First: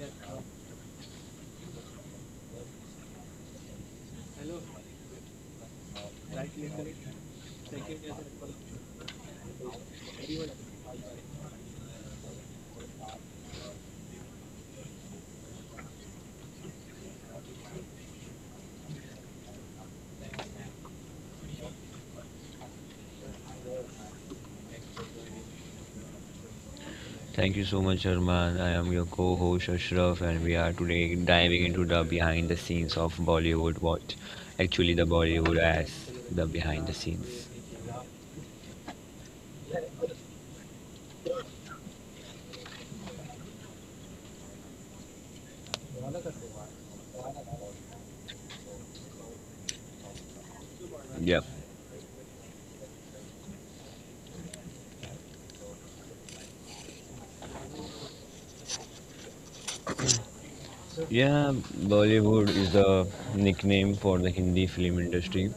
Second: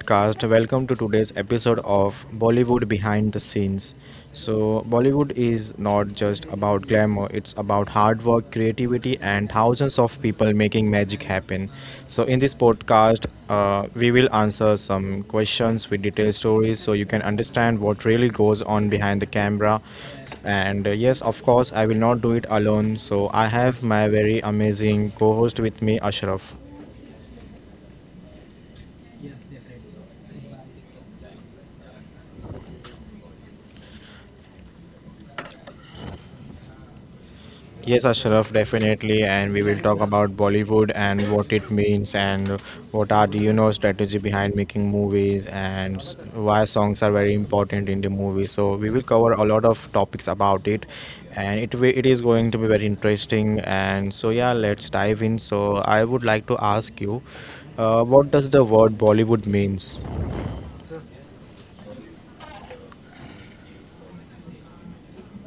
podcast. Welcome to today's episode of Bollywood Behind the Scenes. So, Bollywood is not just about glamour, it's about hard work, creativity, and thousands of people making magic happen. So, in this podcast, we will answer some questions with detailed stories so you can understand what really goes on behind the camera. And Yes, of course, I will not do it alone. So, I have my very amazing co host with me, Ashraf. Thank you so much, Arman. I am your co host, Ashraf, and we are today diving into the behind the scenes of Bollywood. What actually the Bollywood as the behind the scenes. Yes, Ashraf, definitely, and we will talk about Bollywood and what it means and what are the strategy behind making movies and why songs are very important in the movie. So we will cover a lot of topics about it, Yep. and it is going to be very interesting. And so yeah, let's dive in. So I would like to ask you, what does the word Bollywood means? Yeah, Bollywood is the nickname for the Hindi film industry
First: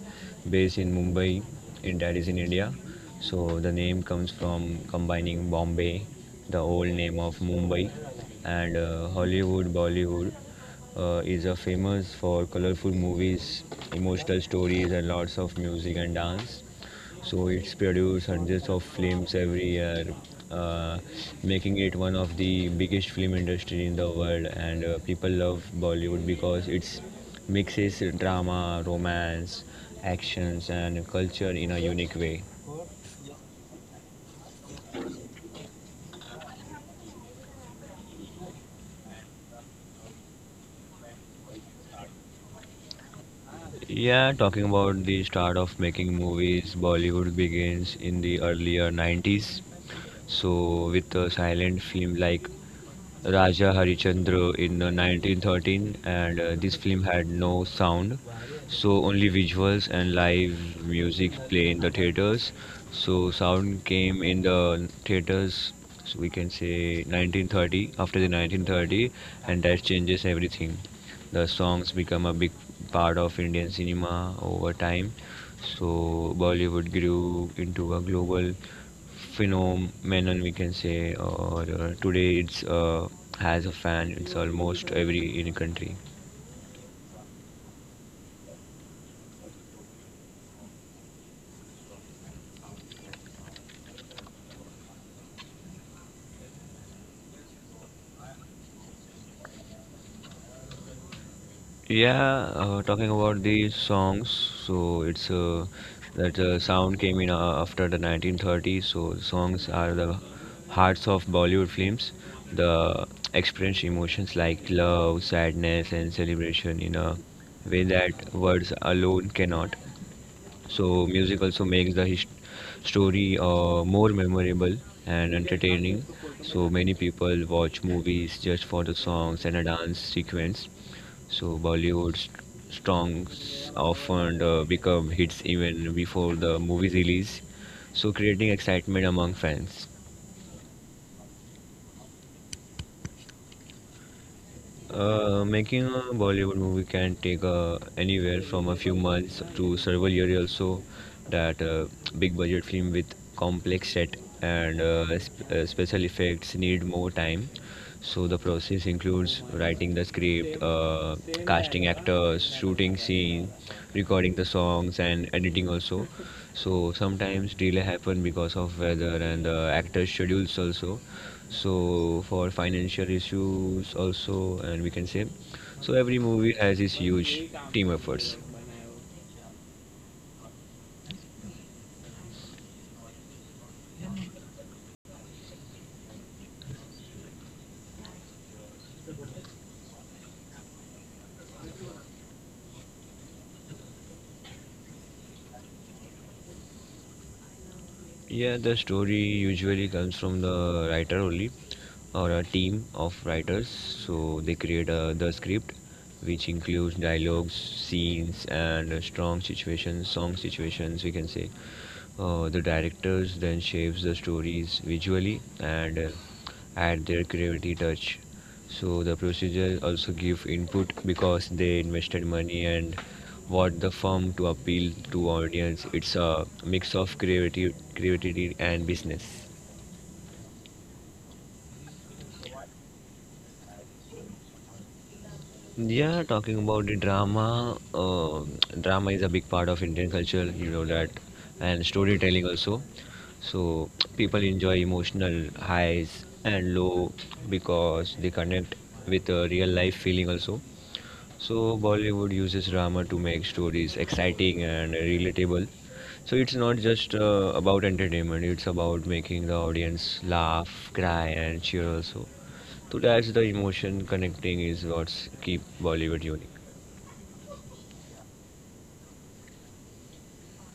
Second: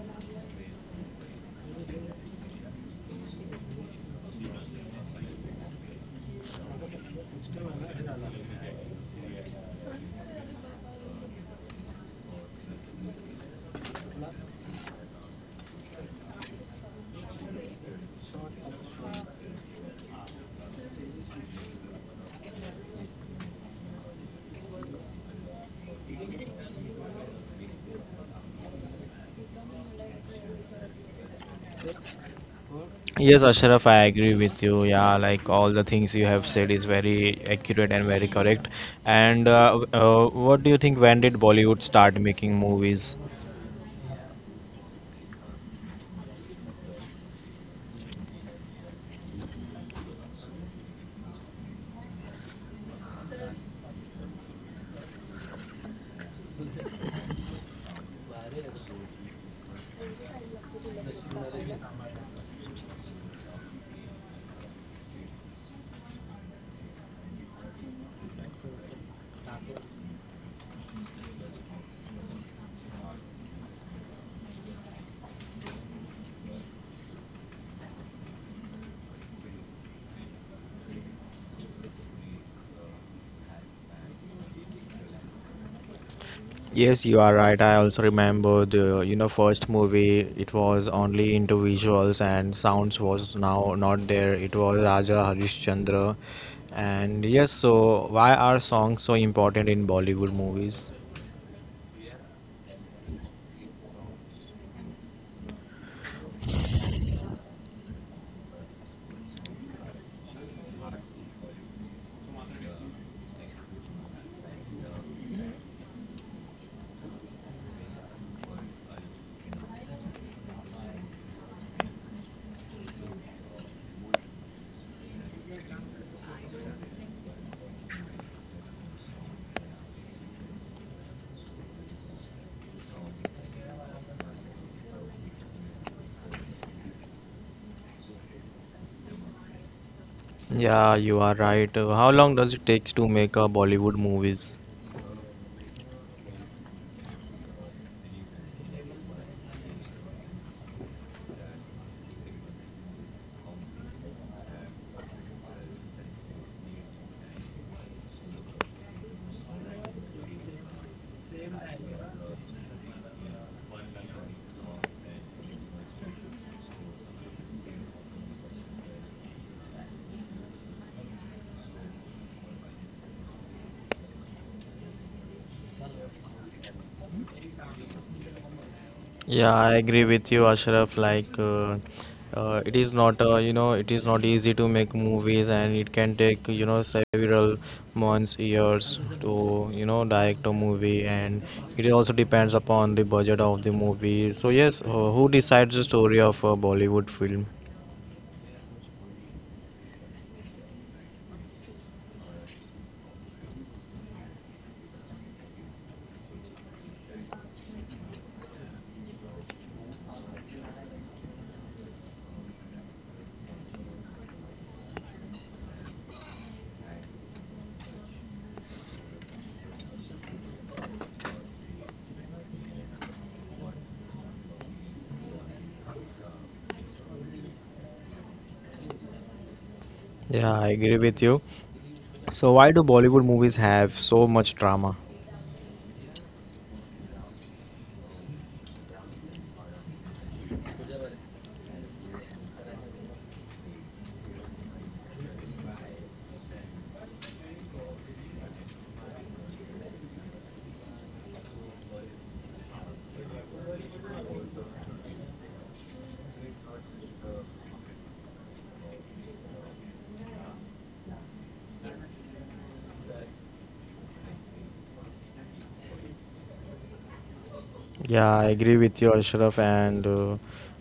based in Mumbai, in that is in India. So the name comes from combining Bombay, the old name of Mumbai, and Hollywood. Bollywood is a famous for colorful movies, emotional stories, and lots of music and dance. So it's produced hundreds of films every year, uh, making it one of the biggest film industry in the world. And people love Bollywood because it mixes drama, romance, actions, and culture in a unique way. Yes, Ashraf, I agree with you. Yeah, like all the things you have said is very accurate and very correct. And What do you think? When did Bollywood start making movies? Yeah, talking about the start of making movies, Bollywood begins in the earlier 90s. So with a silent film like Raja Harichandra in 1913, and this film had no sound, so only visuals and live music play in the theaters. So sound came in the theaters, so we can say 1930, after the 1930, and that changes everything. The songs become a big part of Indian cinema over time, so Bollywood grew into a global phenomenon, we can say. Or today it's has a fan. It's almost every in country. Yes, you are right. I also remember the first movie. It was only into visuals and sounds was now not there. It was Raja Harishchandra, and yes. So why are songs so important in Bollywood movies? Yeah, Talking about the songs, so it's that sound came in after the 1930s. So songs are the hearts of Bollywood films. The experience emotions like love, sadness, and celebration in a way that words alone cannot. So music also makes the his story more memorable and entertaining. So many people watch movies just for the songs and a dance sequence. So Bollywood's songs often become hits even before the movie's release. So creating excitement among fans. Yeah, you are right. How long does it take to make a Bollywood movies? Making a Bollywood movie can take anywhere from a few months to several years. Also, that big budget film with complex set and special effects need more time. So the process includes writing the script, casting actors, shooting scenes, recording the songs and editing also. So sometimes delay happen because of weather and the actors' schedules also. So for financial issues also, and we can say, so every movie has its huge team efforts. Yeah, I agree with you, Ashraf. It is not, you know, it is not easy to make movies, and it can take, you know, several months, years to, you know, direct a movie, and it also depends upon the budget of the movie. So yes, who decides the story of a Bollywood film? Yeah, the story usually comes from the writer only or a team of writers. So they create the script, which includes dialogues, scenes, and strong situations, song situations, we can say. The directors then shapes the stories visually and add their creativity touch. So the producers also give input because they invested money and what the firm to appeal to audience. It's a mix of creativity and business. Yeah, I agree with you. So why do Bollywood movies have so much drama? Yeah, talking about the drama, drama is a big part of Indian culture, you know that, and storytelling also. So people enjoy emotional highs and low because they connect with a real life feeling also. So Bollywood uses drama to make stories exciting and relatable. So it's not just about entertainment, it's about making the audience laugh, cry and cheer also. To that's the emotion connecting is what keep Bollywood unique. Yeah, I agree with you, Ashraf. And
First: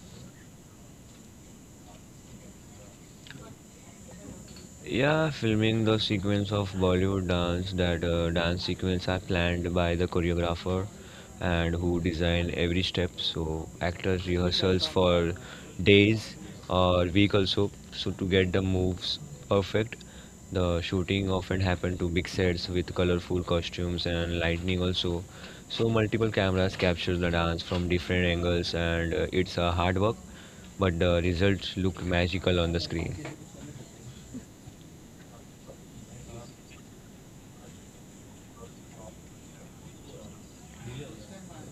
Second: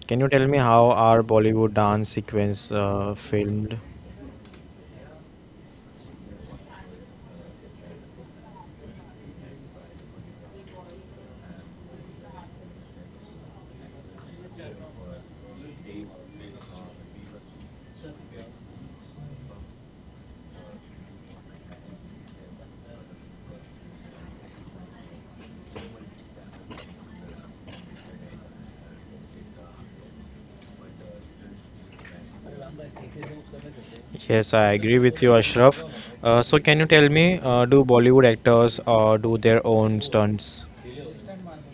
Can you tell me how are Bollywood dance sequence filmed? Yeah, filming the sequence of Bollywood dance, that dance sequence are planned by the choreographer and who design every step. So actors rehearsals for days or week also, so to get the moves perfect. The shooting often happen to big sets with colorful costumes and lighting also. So multiple cameras capture the dance from different angles, and it's a hard work, but the results look magical on the screen. Yes, I agree with you, Ashraf. So, can you tell me, do Bollywood actors do their own stunts?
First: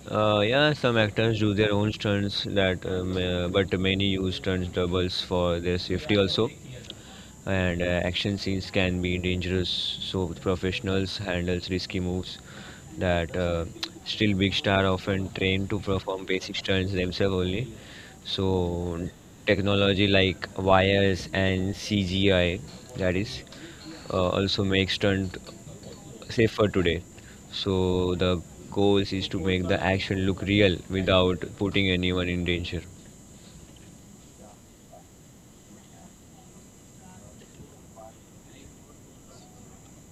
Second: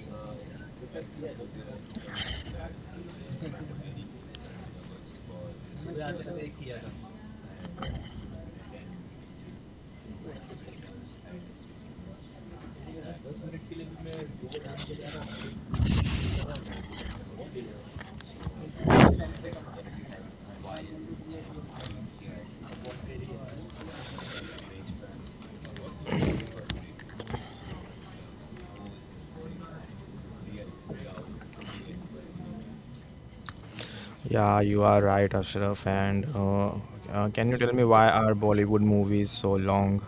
Yeah, some actors do their own stunts but many use stunt doubles for their safety also. And action scenes can be dangerous, so professionals handles risky moves that still big star often trained to perform basic stunts themselves only. So technology like wires and CGI that is also makes stunt safer today. So the goal is to make the action look real without putting anyone in danger. Yeah, you are right, Ashraf. And Can you tell me why are Bollywood movies so long?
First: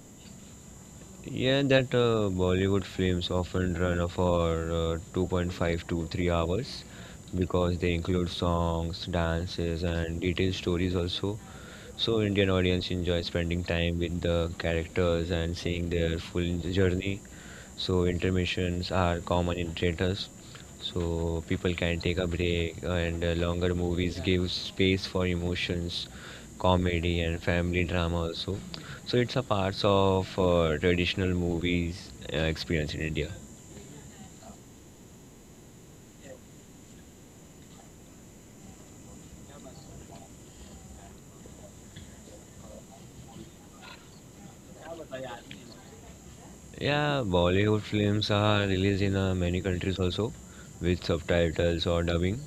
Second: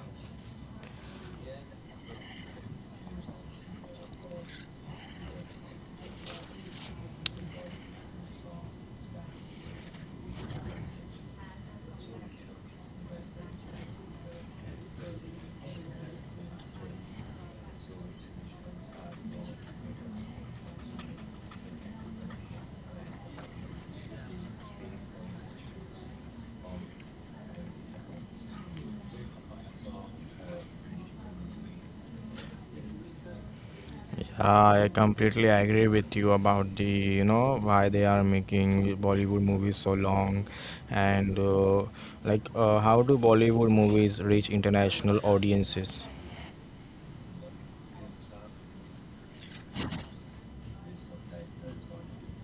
Yeah, that Bollywood films often run for 2.5 to 3 hours because they include songs, dances, and detailed stories also. So Indian audience enjoy spending time with the characters and seeing their full journey. So intermissions are common in theaters. So people can take a break, and longer movies give space for emotions, comedy, and family drama also. So it's a part of traditional movies experience in India. Yeah, I completely agree with you about the, you know, why they are making Bollywood movies so long, and like how do Bollywood movies reach international audiences? Yeah, Bollywood films are released in many countries also with subtitles or dubbing.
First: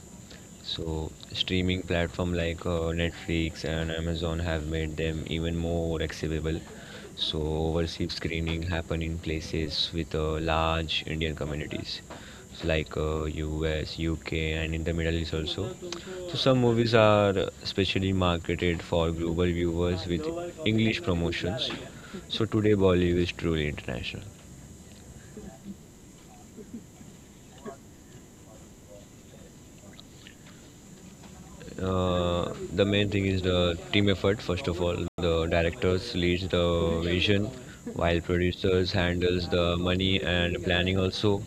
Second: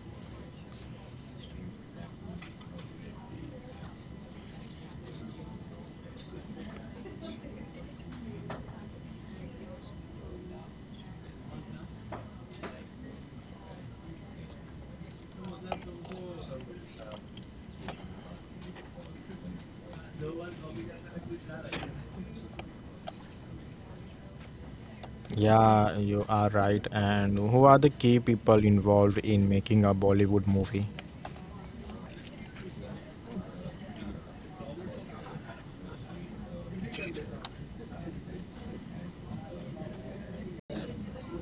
So streaming platform like Netflix and Amazon have made them even more accessible. So overseas screening happen in places with large Indian communities like US, UK, and in the Middle East also. So some movies are specially marketed for global viewers with English promotions. So today Bollywood is truly international. Yeah, you are right. And who are the key people involved in making a Bollywood movie? The main thing is the team effort. First of all, the directors leads the vision, while producers handles the money and planning also.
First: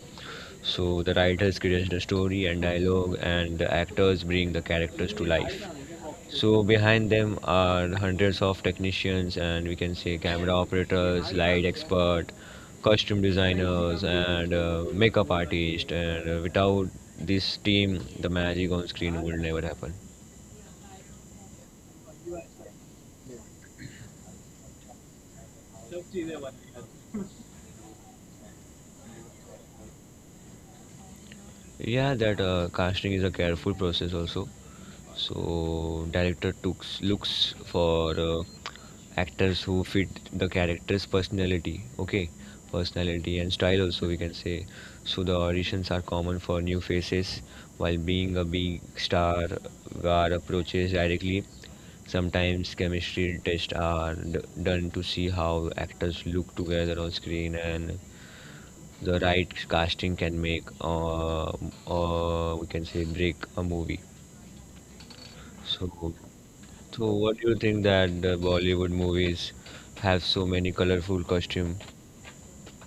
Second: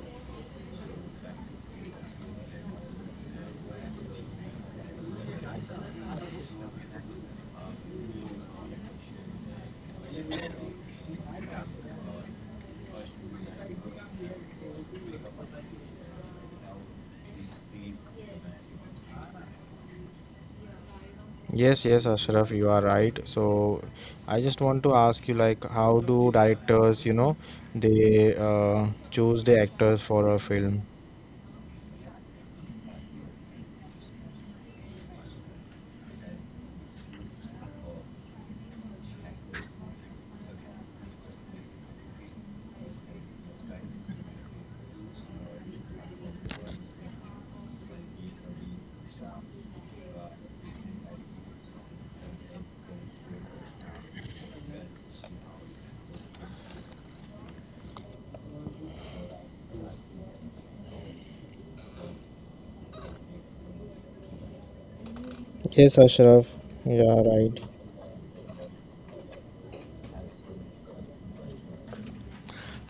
So the writers creates the story and dialogue, and the actors bring the characters to life. So behind them are hundreds of technicians, and we can say camera operators, light expert, costume designers, and makeup artist. And without this team, the magic on screen would never happen. Yes, yes, Ashraf, you are right. So I just want to ask you, like, how do directors, you know, they choose the actors for a film? Yeah, that Casting is a careful process also. So director took looks for actors who fit the character's personality. Okay, personality and style also we can say. So the auditions are common for new faces, while being a big star, are approaches directly. Sometimes chemistry tests are done to see how actors look together on screen, and the right casting can make we can say break a movie. Yes, So Ashraf, you so, are what do right. you think that the Bollywood movies have so many colorful costume?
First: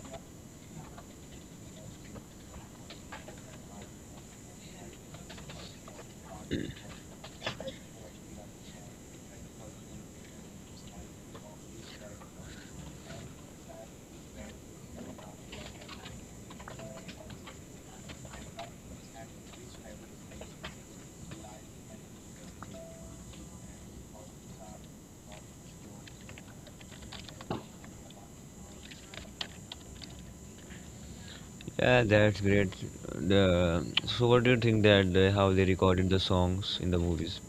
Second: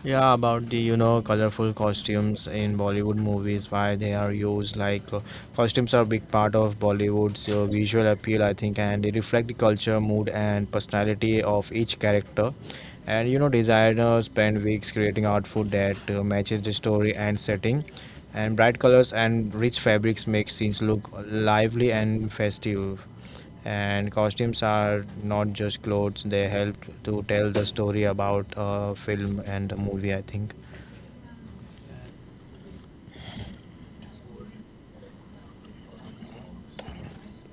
Yeah, about the colorful costumes in Bollywood movies, why they are used like costumes are a big part of Bollywood's visual appeal, I think, and they reflect the culture, mood, and personality of each character. And you know, designers spend weeks creating outfit that matches the story and setting. And bright colors and rich fabrics make scenes look lively and festive. And costumes are not just clothes; they help to tell the story about a film and a movie, I think. Yeah, that's great. The so, what do you think that how they recorded the songs in the movies?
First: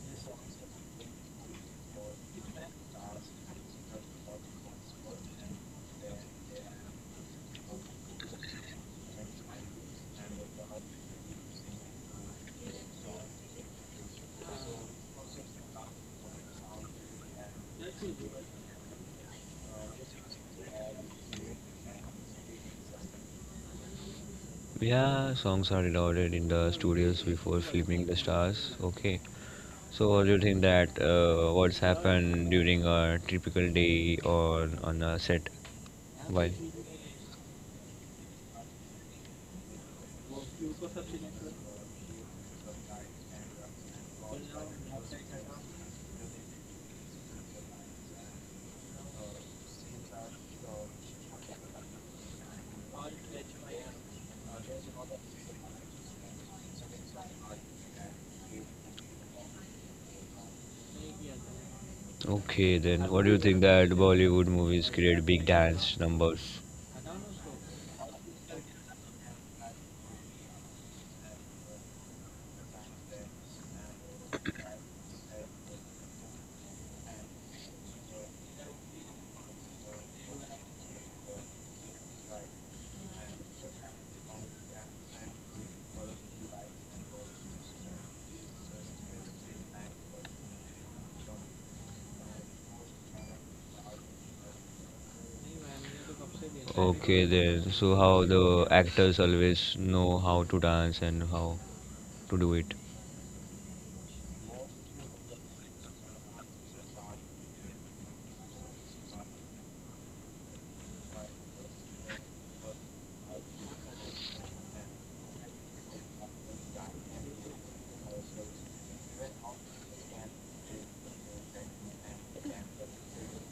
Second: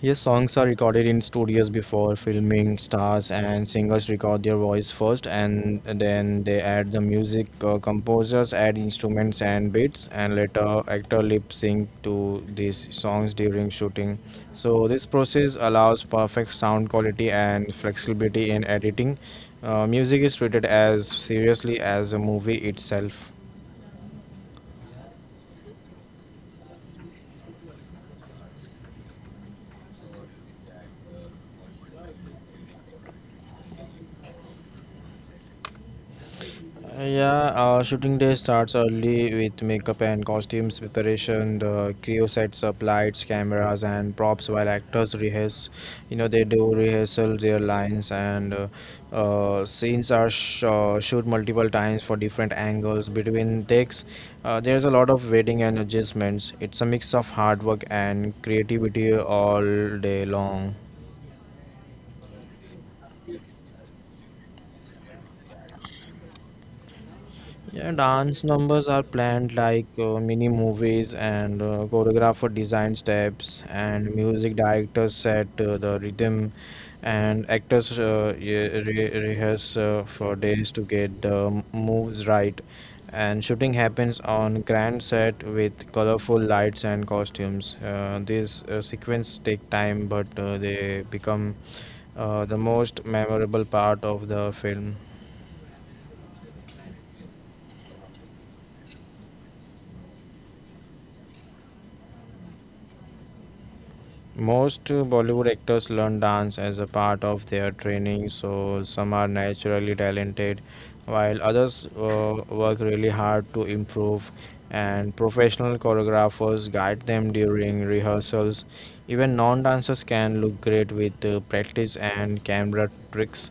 Yes, songs are recorded in studios before filming. Stars and singers record their voice first, and then they add the music. Composers add instruments and beats, and later actor lip sync to these songs during shooting. So this process allows perfect sound quality and flexibility in editing. Music is treated as seriously as a movie itself. Yeah, songs are recorded in the studios before filming the stars. Okay. So, what do you think that what's happened during a typical day or on a set? While Yeah, Shooting day starts early with makeup and costumes preparation. The crew sets up lights, cameras, and props while actors rehearse. You know, they do rehearsal their lines, and scenes are shoot multiple times for different angles between takes. There's a lot of waiting and adjustments. It's a mix of hard work and creativity all day long. Okay, then what do you think that Bollywood movies create big dance numbers? Yeah, dance numbers are planned like mini movies, and choreographer design steps, and music directors set the rhythm, and actors rehearse for days to get the moves right. And shooting happens on grand set with colorful lights and costumes. These sequences take time, but they become the most memorable part of the film. Okay then. So how the actors always know how to dance and how to do it. Most Bollywood actors learn dance as a part of their training, so some are naturally talented, while others work really hard to improve, and professional choreographers guide them during rehearsals. Even non dancers can look great with practice and camera tricks.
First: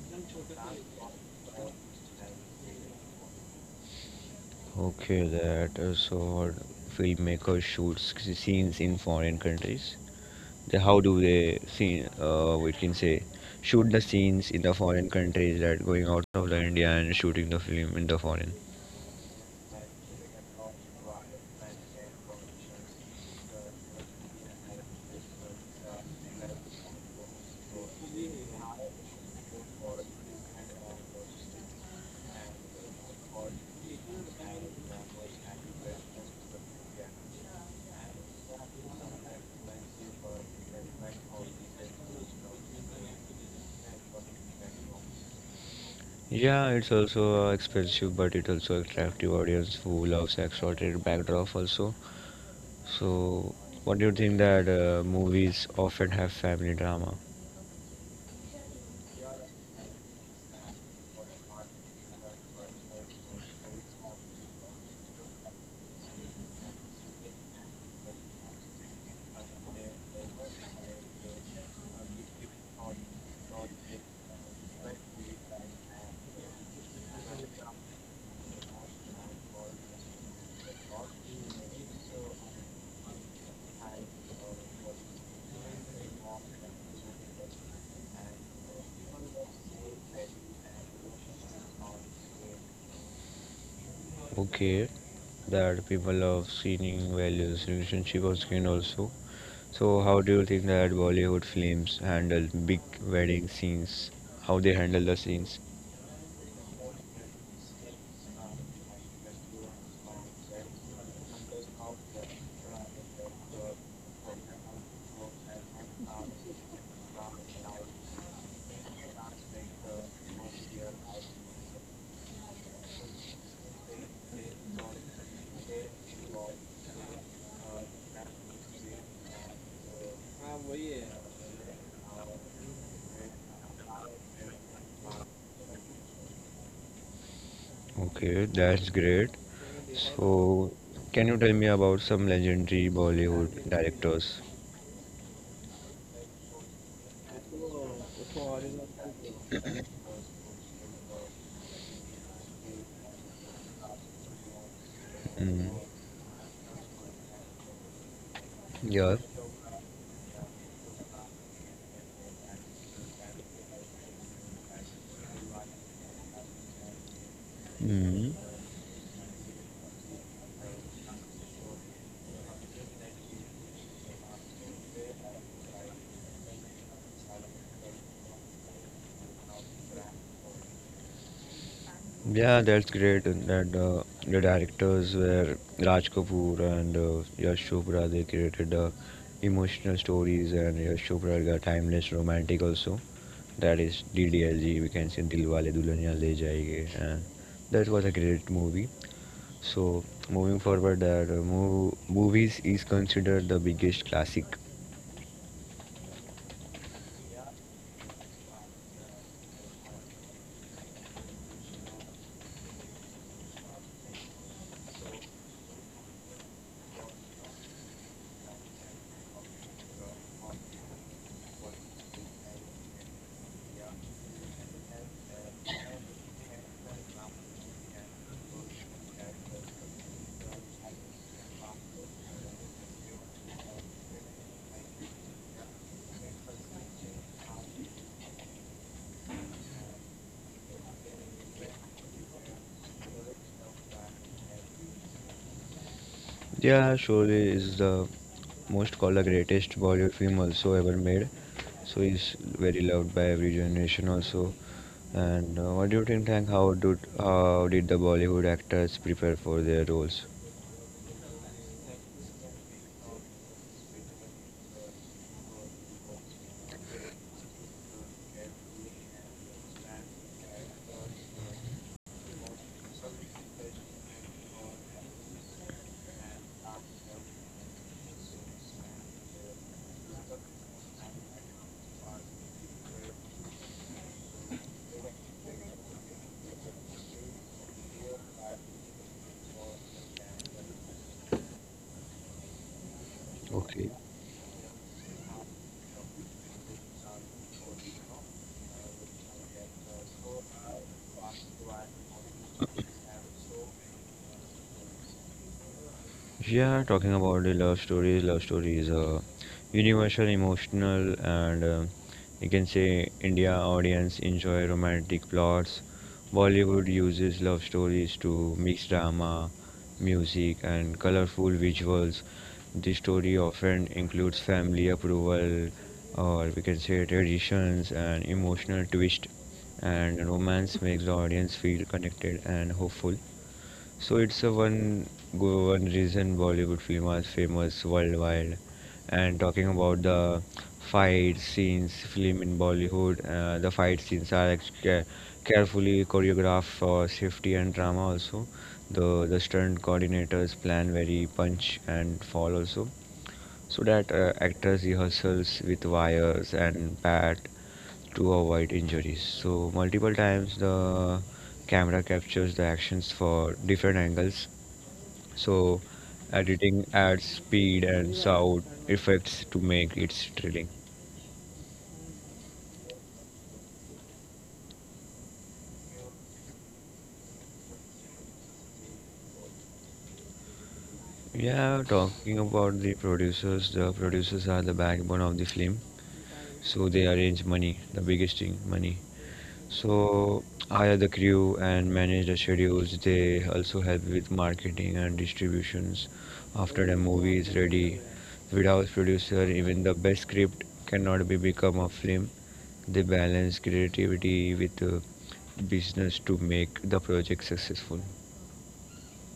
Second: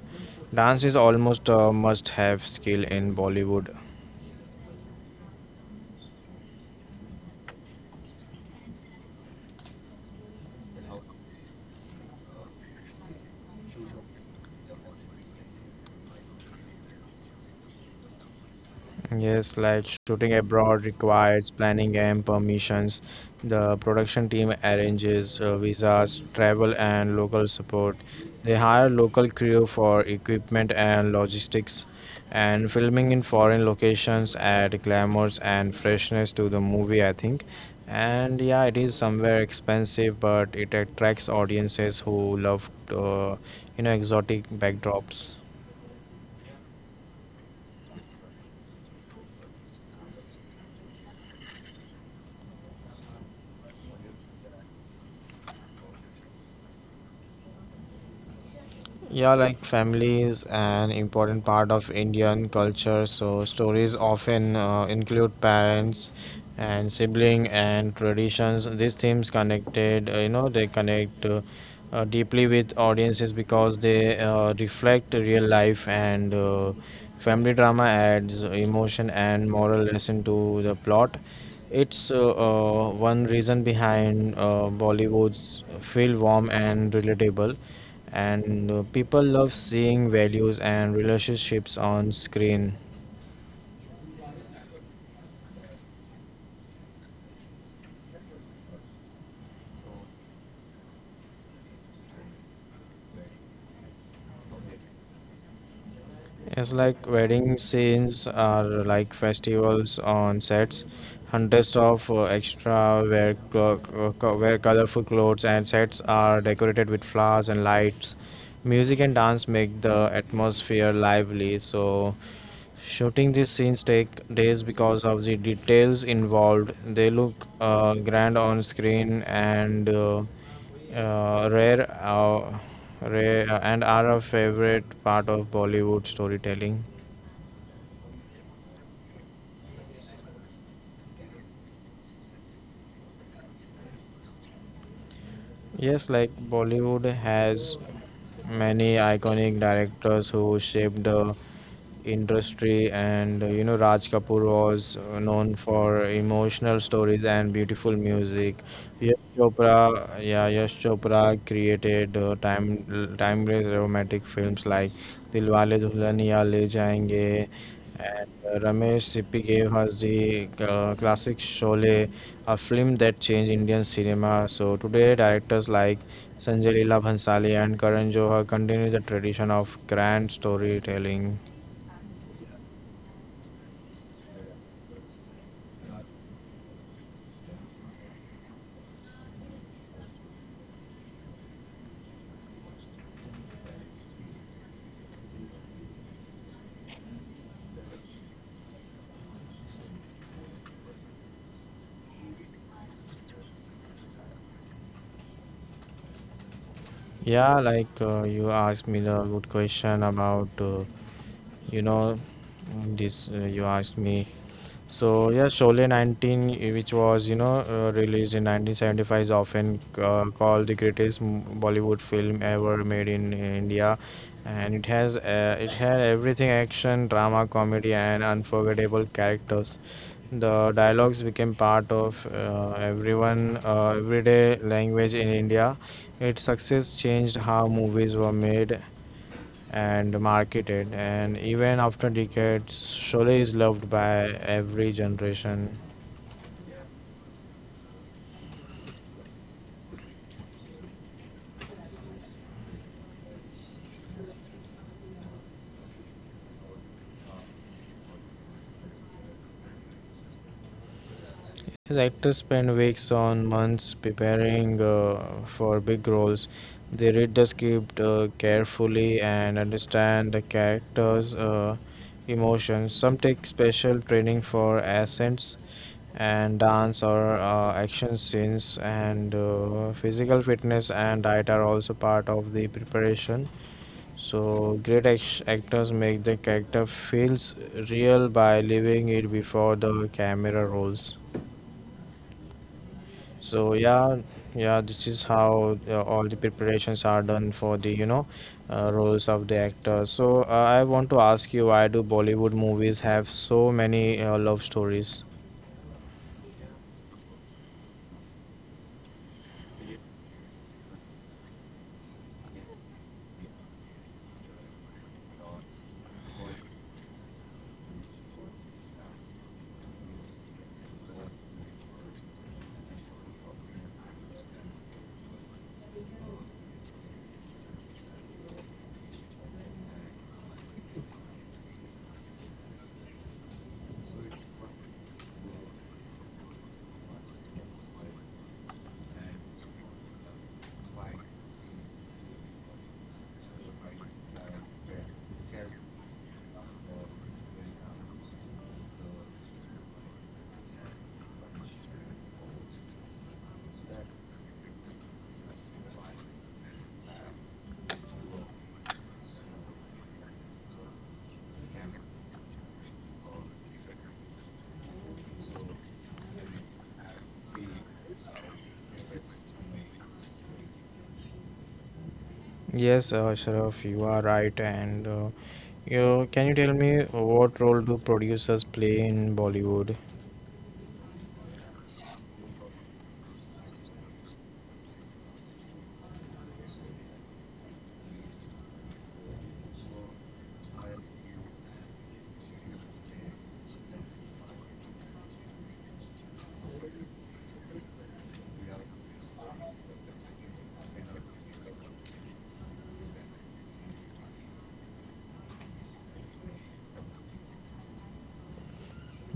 Dance is almost a must have skill in Bollywood. Okay, that so filmmakers shoot scenes in foreign countries. They— How do they see? We can say shoot the scenes in the foreign countries that going out of the India and shooting the film in the foreign. Yes, like shooting abroad requires planning and permissions. The production team arranges visas, travel, and local support. They hire local crew for equipment and logistics. And filming in foreign locations add glamours and freshness to the movie, I think. And yeah, it is somewhere expensive, but it attracts audiences who love, you know, exotic backdrops. Yeah, it's also expensive, but it also attractive audience who loves exotic backdrop also. So, what do you think that movies often have family drama? Yeah, like family is an important part of Indian culture, so stories often include parents and sibling and traditions. These themes connected, you know, they connect deeply with audiences because they reflect real life and family drama adds emotion and moral lesson to the plot. It's one reason behind Bollywood's feel warm and relatable and people love seeing values and relationships on screen. Okay, that people love seeing values, relationship on screen also. So how do you think that Bollywood films handle big wedding scenes? How they handle the scenes? It's like wedding scenes are like festivals on sets. Hundreds of extra wear, wear colorful clothes and sets are decorated with flowers and lights. Music and dance make the atmosphere lively. So shooting these scenes take days because of the details involved. They look grand on screen and uh, rare, uh, rare and are a favorite part of Bollywood storytelling. Okay, that's great. So can you tell me about some legendary Bollywood directors? Yes, like Bollywood has many iconic directors who shaped the industry, and you know Raj Kapoor was known Mm, for emotional stories and beautiful music. yeah. Yash Chopra, yeah, Yash Chopra created timeless romantic films like Dilwale Dulhaniya Le Jayenge. And Mm. uh, Ramesh Sippy gave us the classic Sholay, a film that changed Indian cinema. So today, directors like Sanjay Leela Bhansali and Karan Johar continue the tradition of grand storytelling. Yeah, that's great that the directors were Raj Kapoor and Yash Chopra. They created emotional stories, and Yash Chopra got timeless romantic also. That is DDLG. We can say Dilwale Dulhania Le Jayenge. And that was a great movie. So moving forward, movies is considered the biggest classic. You asked me the good question about, you know, mm, this you asked me. So yeah, Sholay, which was released in 1975, is often called the greatest Bollywood film ever made in India, and it had everything: action, drama, comedy, and unforgettable characters. The dialogues became part of everyone everyday language in India. Its success changed how movies were made and marketed, and even after decades, Sholay is loved by every generation. Yeah, surely is the most called the greatest Bollywood film also ever made. So is very loved by every generation also. And what do you think, Tank? How did the Bollywood actors prepare for their roles? As actors spend weeks on months preparing for big roles, they read the script carefully and understand the characters' emotions. Some take special training for accents and dance or action scenes, and physical fitness and diet are also part of the preparation. So great actors make the character feels real by living it before the camera rolls. So yeah, yeah, this is how all the preparations are done for the, you know, roles of the actor. So I want to ask you, why do Bollywood movies have so many love stories? Yeah, talking about the love stories, Love stories, universal, emotional, and you can say India audience enjoy romantic plots. Bollywood uses love stories to mix drama, music, and colorful visuals. The story often includes family approval, or we can say traditions, and emotional twist. And romance makes the audience feel connected and hopeful. So it's a one reason Bollywood film is famous worldwide. And talking about the fight scenes, film in Bollywood, the fight scenes are carefully choreographed for safety and drama. Also, the stunt coordinators plan very punch and fall also, so that actors rehearsals with wires and pad to avoid injuries. So multiple times the camera captures the actions for different angles. So editing adds speed and sound effects to make it thrilling. Yes, Sharaf, you are right. And you tell me what role do producers play in Bollywood? Yeah, talking about the producers, The producers are the backbone of the film. So they arrange money, the biggest thing, money. So hire the crew and manage the schedules. They also help with marketing and distributions. After the movie is ready, without producer, even the best script cannot be become a film. They balance creativity with business to make the project successful.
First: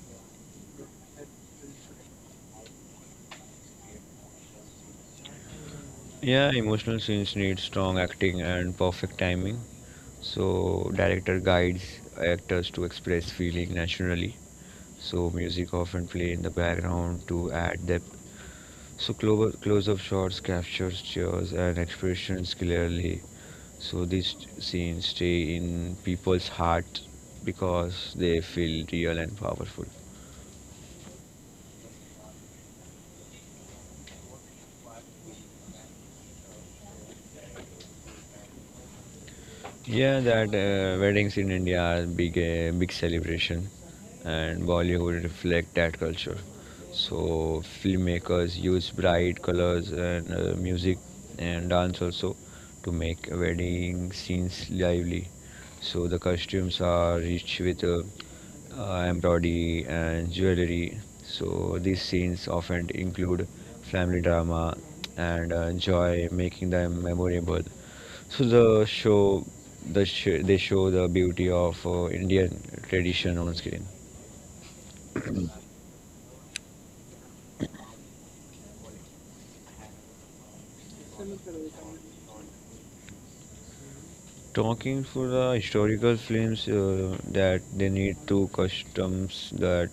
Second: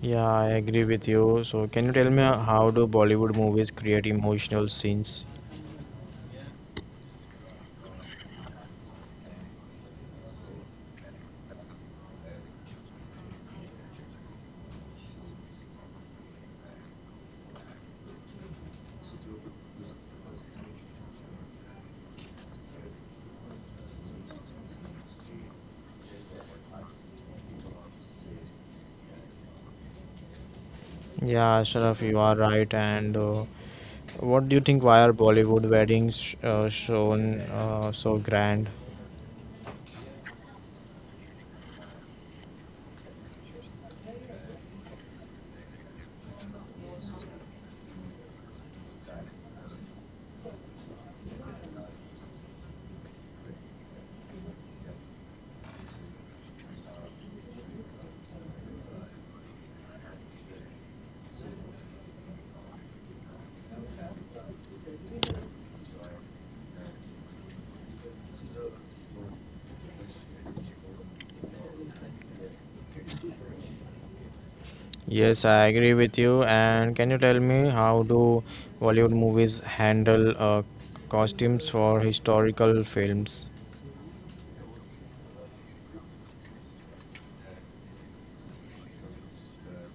Yeah, I agree with you. So can you tell me how do Bollywood movies create emotional scenes? Yeah, emotional scenes need strong acting and perfect timing. So director guides actors to express feeling naturally. So music often play in the background to add depth. So close-up shots captures cheers and expressions clearly. So these scenes stay in people's heart because they feel real and powerful. Yeah, Sharaf, you are right. And What do you think? Why are Bollywood weddings shown so grand? Yeah, that weddings in India are big, big celebration, and Bollywood reflect that culture. So filmmakers use bright colors and music and dance also to make wedding scenes lively. So the costumes are rich with embroidery and jewelry. So these scenes often include family drama and joy, making them memorable. So the show, they show the beauty of Indian tradition on screen. Yes, I agree with you. And can you tell me how do Bollywood movies handle costumes for historical films? Talking for the historical films that they need to customs that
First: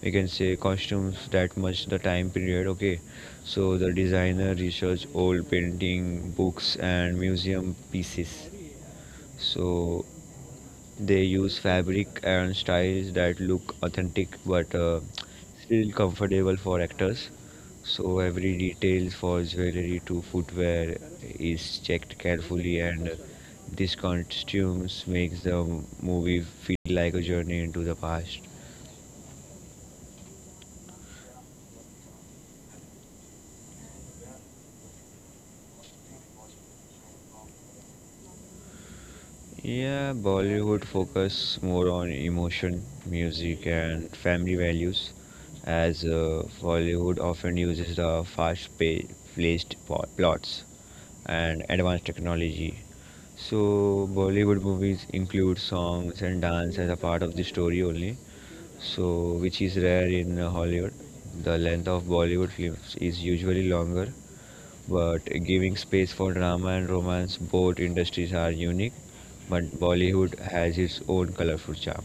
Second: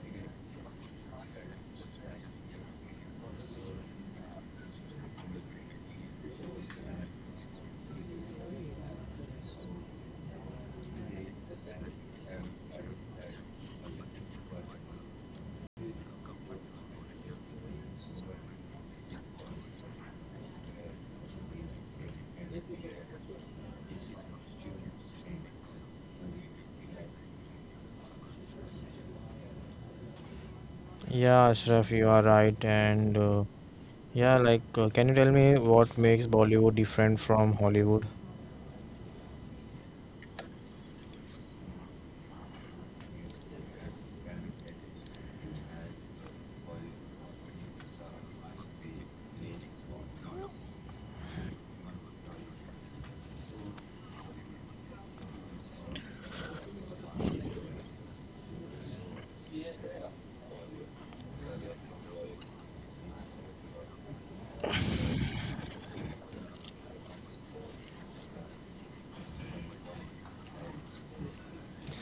we can say costumes that much the time period. Okay, so the designer research old painting, books, and museum pieces. So they use fabric and styles that look authentic but still comfortable for actors. So every detail for jewelry to footwear is checked carefully, and these costumes makes the movie feel like a journey into the past. Yeah, Ashraf, you are right. And can you tell me what makes Bollywood different from Hollywood? Yeah, Bollywood focus more on emotion, music, and family values, as Bollywood often uses the fast-paced plots and advanced technology. So Bollywood movies include songs and dance as a part of the story only, so which is rare in Hollywood. The length of Bollywood films is usually longer, but giving space for drama and romance. Both industries are unique, but Bollywood has its own colorful charm.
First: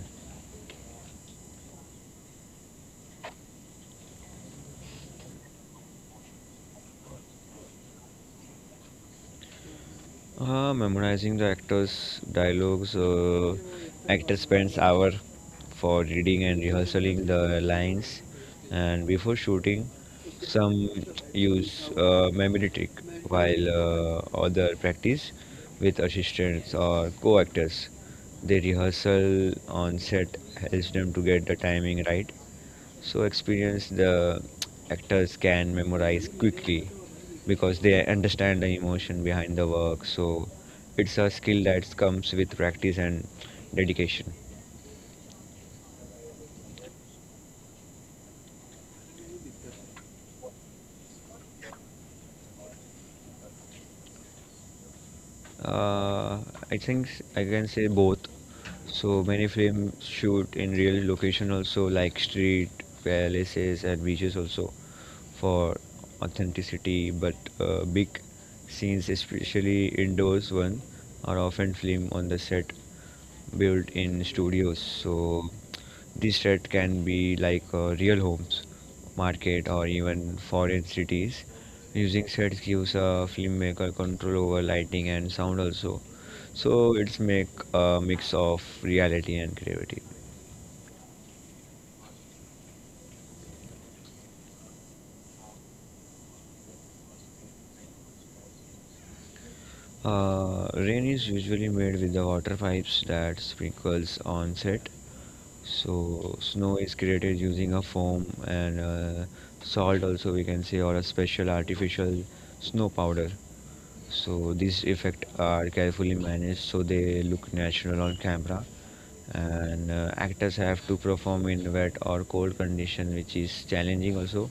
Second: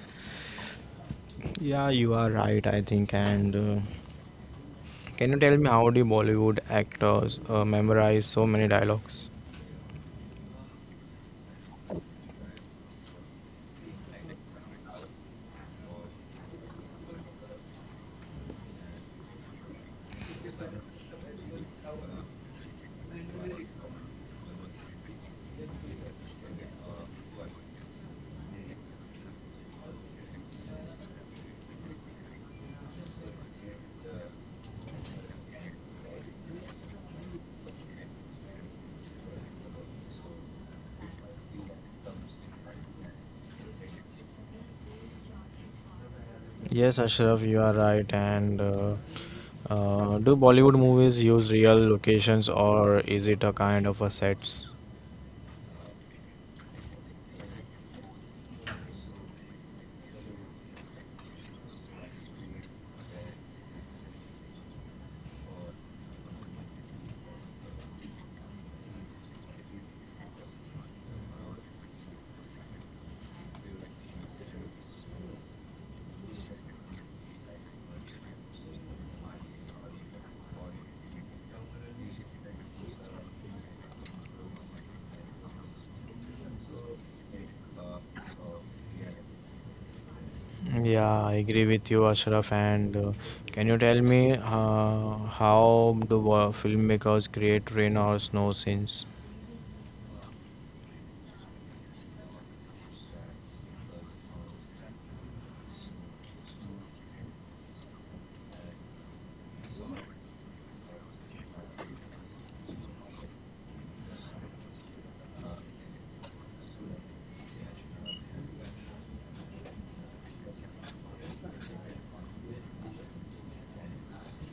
Yeah, you are right, I think. And Can you tell me how do Bollywood actors memorize so many dialogues? Memorizing the actors' dialogues. Actor spends hour for reading and rehearsing the lines, and before shooting, some use memory trick, while other practice with assistants or co-actors. The rehearsal on set helps them to get the timing right so experienced the actors can memorize quickly because they understand the emotion behind the work. So it's a skill that comes with practice and dedication. Yes, Ashraf, you are right. And do Bollywood movies use real locations or is it a kind of a sets? Uh, I can say both. So many films shoot in real location also like street, palaces and beaches also for authenticity but big scenes especially indoors one are often filmed on the set built in studios, so this threat can be like real homes market or even foreign cities. Using sets gives a filmmaker control over lighting and sound also, so it's make a mix of reality and creativity. Yeah, I agree with you, Ashraf. And can you tell me how do filmmakers create rain or snow scenes? Rain is usually made with the water pipes that sprinkles on set. So snow is created using a foam and salt also we can say, or a special artificial snow powder. So these effects are carefully managed so they look natural on camera, and actors have to perform in wet or cold condition which is challenging also.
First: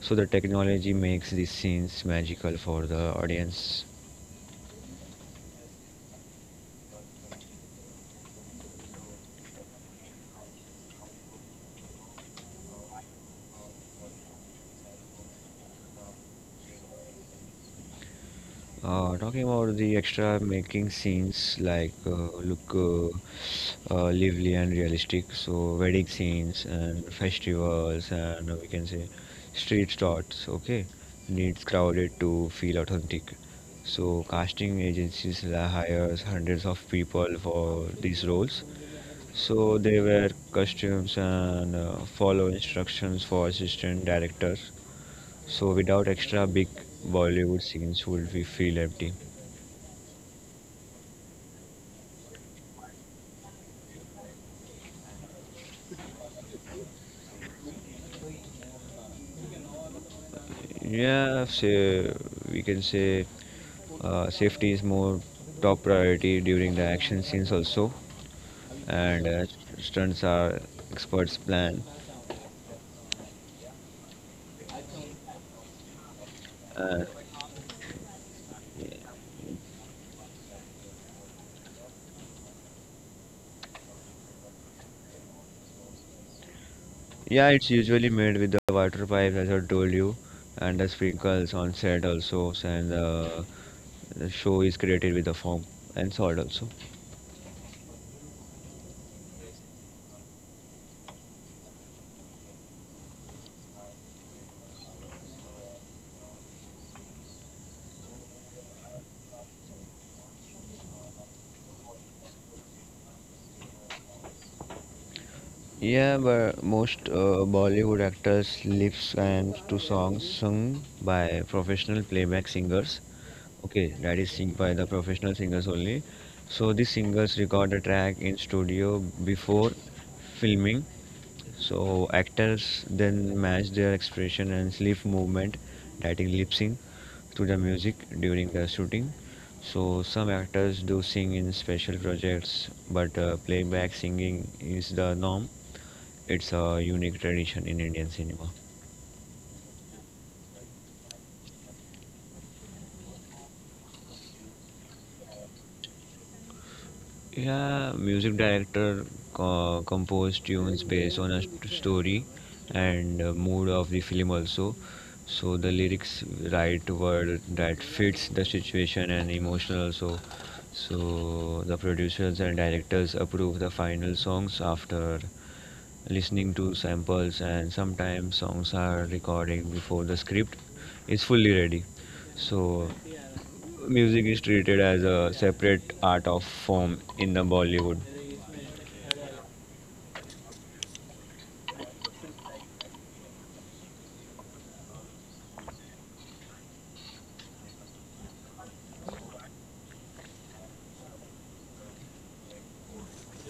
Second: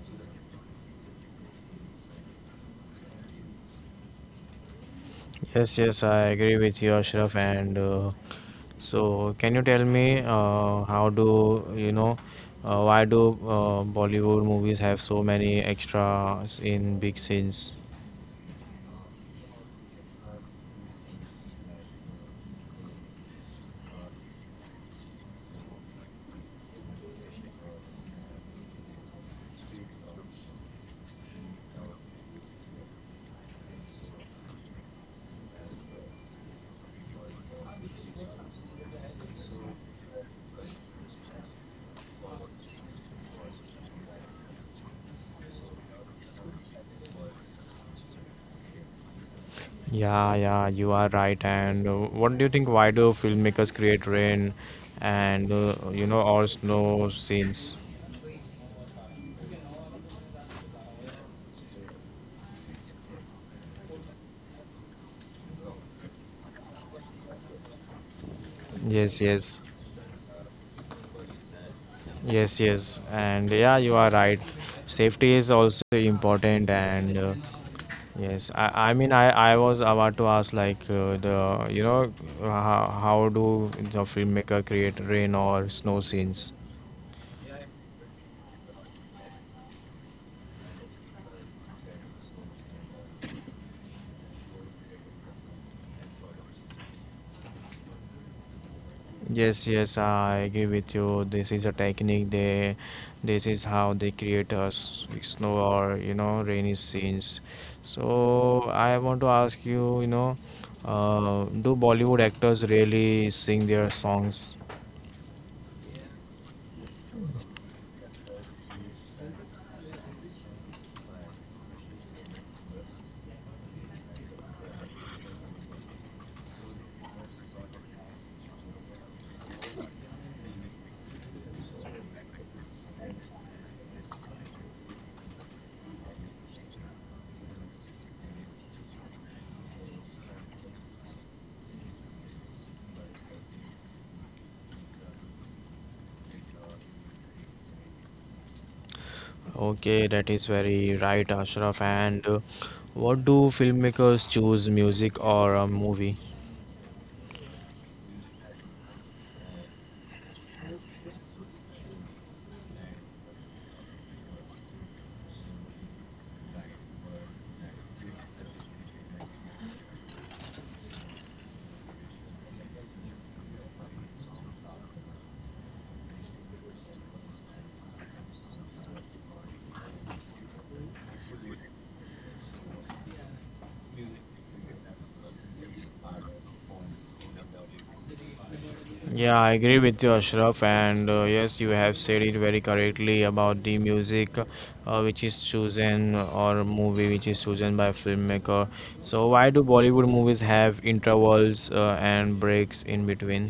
So the technology makes these scenes magical for the audience. Yes, yes, I agree with you, Ashraf. And so, can you tell me how do you know why do Bollywood movies have so many extras in big scenes? Talking about the extra making scenes like look lively and realistic, so wedding scenes and festivals and we can say street shots, okay, needs crowded to feel authentic. So casting agencies hires hundreds of people for these roles. So they wear costumes and follow instructions for assistant directors. So without extra big Bollywood scenes would we feel empty. Yeah, yeah, you are right. And What do you think? Why do filmmakers create rain and you know or snow scenes? Yeah, say we can say safety is more top priority during the action scenes also, Yes, and yes, stunts are experts plan. yes, yes, and yeah, you are right. Safety is also important, And and yes, I was about to ask like the you know how do the filmmaker create rain or snow scenes? yeah, it's usually made with the water pipes as I told you, and the sprinkles on set also, and the show is created with the foam and salt also. Yes, yes, I agree with you. This is a technique. This is how they create a snow or rainy scenes. So I want to ask you, do Bollywood actors really sing their songs? Yeah, but most Bollywood actors lives and to songs sung by professional playback singers. Okay, that is sing by the professional singers only. So these singers record a track in studio before filming. So actors then match their expression and lip movement, that is lip sync, to the music during the shooting. So some actors do sing in special projects, but playback singing is the norm. It's a unique tradition in Indian cinema. Okay, that is very right, Ashraf. And what do filmmakers choose, music or a movie? Yeah, music director compose tunes based on a story and mood of the film also. So the lyrics write word that fits the situation and emotion also. So the producers and directors approve the final songs after listening to samples, and sometimes songs are recording before the script is fully ready. So music is treated as a separate art of form in the Bollywood. Yeah, I agree with you, Ashraf. And yes, you have said it very correctly about the music which is chosen or movie which is chosen by filmmaker. So why do Bollywood movies have intervals and breaks in between?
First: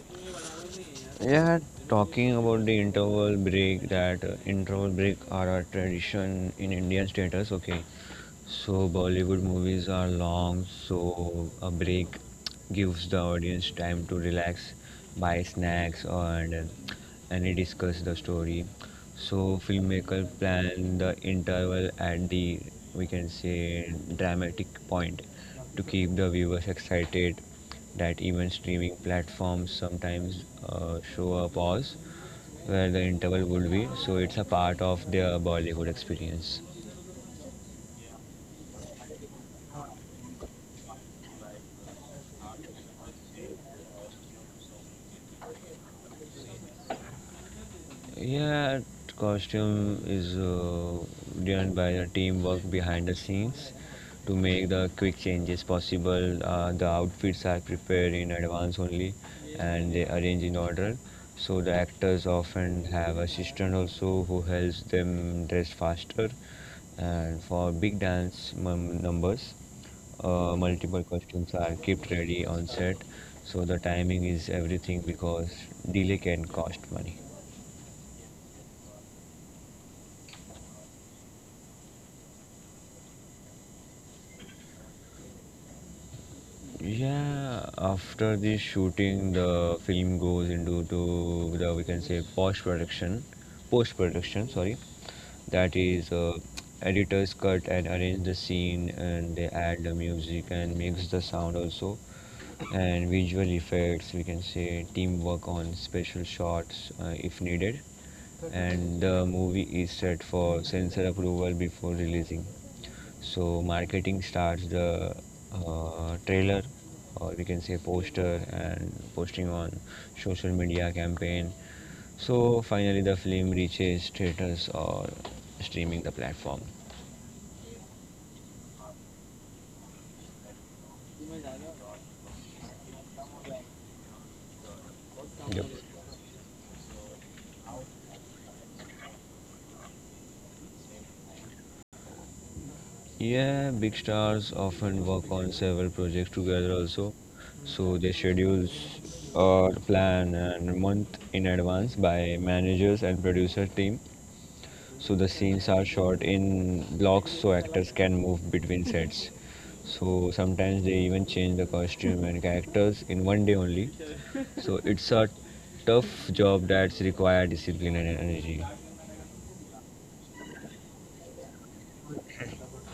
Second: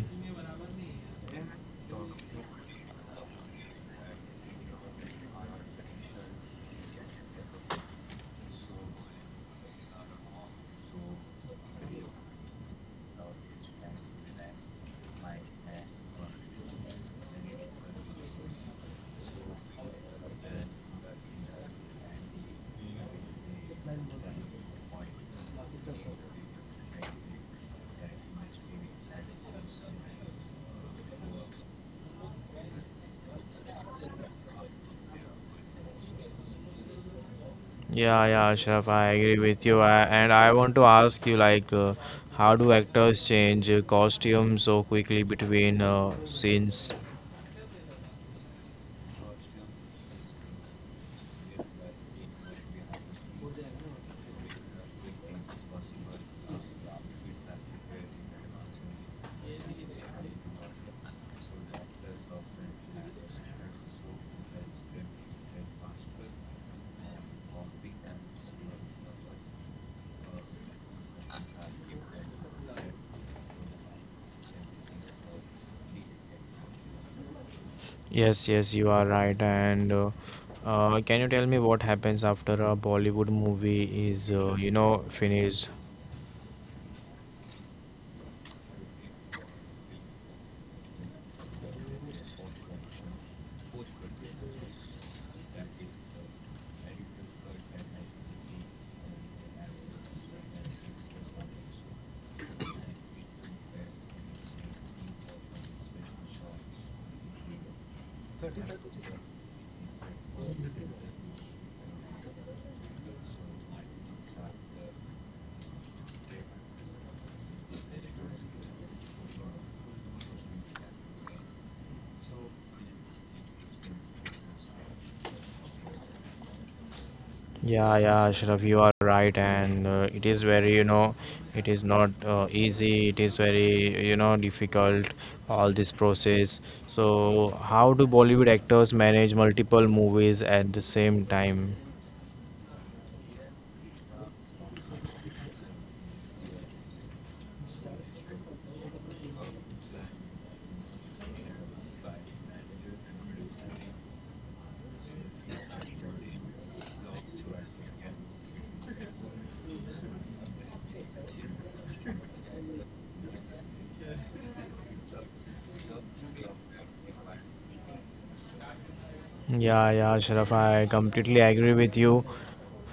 Yeah, talking about the interval break, that interval break are a tradition in Indian status. Okay, so Bollywood movies are long, so a break gives the audience time to relax, buy snacks, and discuss the story. So filmmaker plan the interval at the we can say dramatic point to keep the viewers excited. That even streaming platforms sometimes show a pause where the interval would be. So it's a part of their Bollywood experience. Yeah, yeah, Ashraf, I agree with you. And I want to ask you, like, how do actors change costumes so quickly between scenes? Yeah, costume is done by the teamwork behind the scenes to make the quick changes possible. The outfits are prepared in advance only and they arrange in order. So the actors often have assistant also who helps them dress faster. And for big dance numbers, multiple costumes are kept ready on set. So the timing is everything because delay can cost money. Yes, yes, you are right. And can you tell me what happens after a Bollywood movie is finished? Yeah, after the shooting, the film goes into to the we can say post production, post production. Sorry, that is editors cut and arrange the scene, and they add the music and mix the sound also, and visual effects. We can say teamwork on special shots if needed, and the movie is set for censor approval before releasing. So marketing starts the trailer, or we can say poster, and posting on social media campaign. So finally, the film reaches theaters or streaming the platform. Yeah, yeah, Ashraf, you are right, and it is very, it is not easy. It is very, difficult Yep. all this process. So, how do Bollywood actors manage multiple movies at the same time? Yeah, big stars often work on several projects together also. So their schedules are planned and month in advance by managers and producer team. So the scenes are shot in blocks so actors can move between sets. So sometimes they even change the costume and characters in one day only. So it's a tough job that's require discipline and energy. Yeah, yeah, Ashraf, I completely agree with you.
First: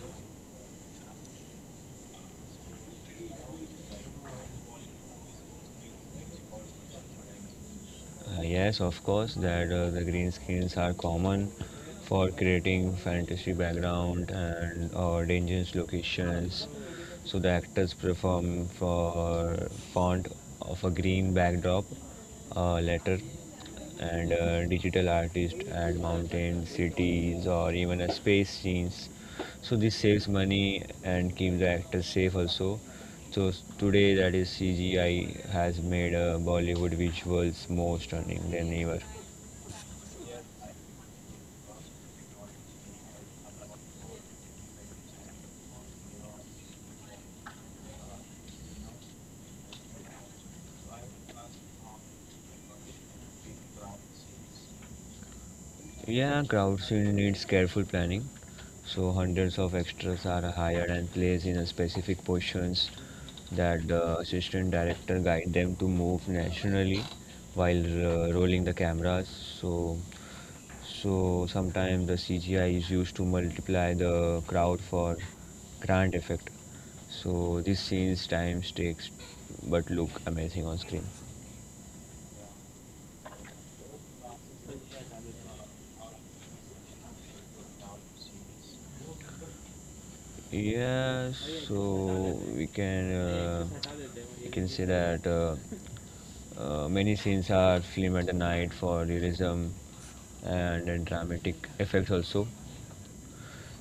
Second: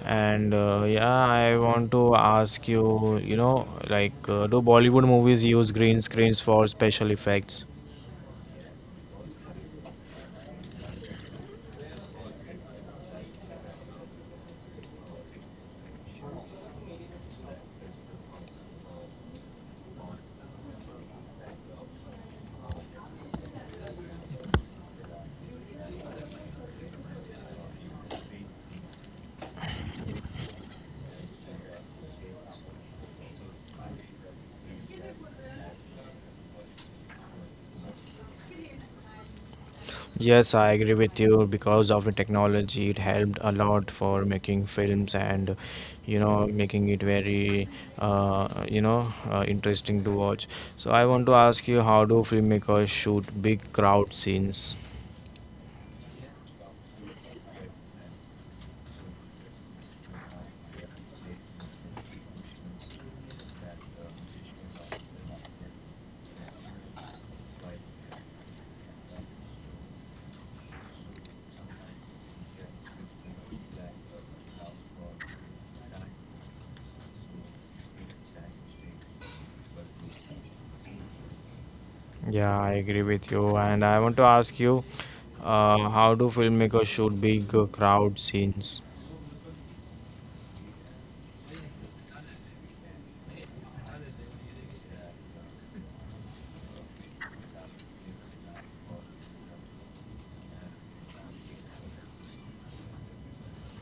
And yeah, I want to ask you, like, do Bollywood movies use green screens for special effects? Yes, of course, that the green screens are common for creating fantasy background and or dangerous locations. So the actors perform for font of a green backdrop, letter, and digital artists add mountains, cities, or even a space scenes, so this saves money and keeps the actors safe also. So today, that is CGI has made Bollywood visuals more stunning than ever. Yes, I agree with you because of the technology, it helped a lot for making films and making it very interesting to watch. So I want to ask you, how do filmmakers shoot big crowd scenes? Yeah, crowdsourcing needs careful planning. So hundreds of extras are hired and placed in a specific positions that the assistant director guide them to move naturally while rolling the cameras. So So sometimes the CGI is used to multiply the crowd for grand effect. So these scenes times takes but look amazing on screen. Yeah, I agree with you, and I want to ask you, how do filmmakers shoot big crowd scenes? Yeah, so we can say that many scenes are filmed at the night for realism and dramatic effects also.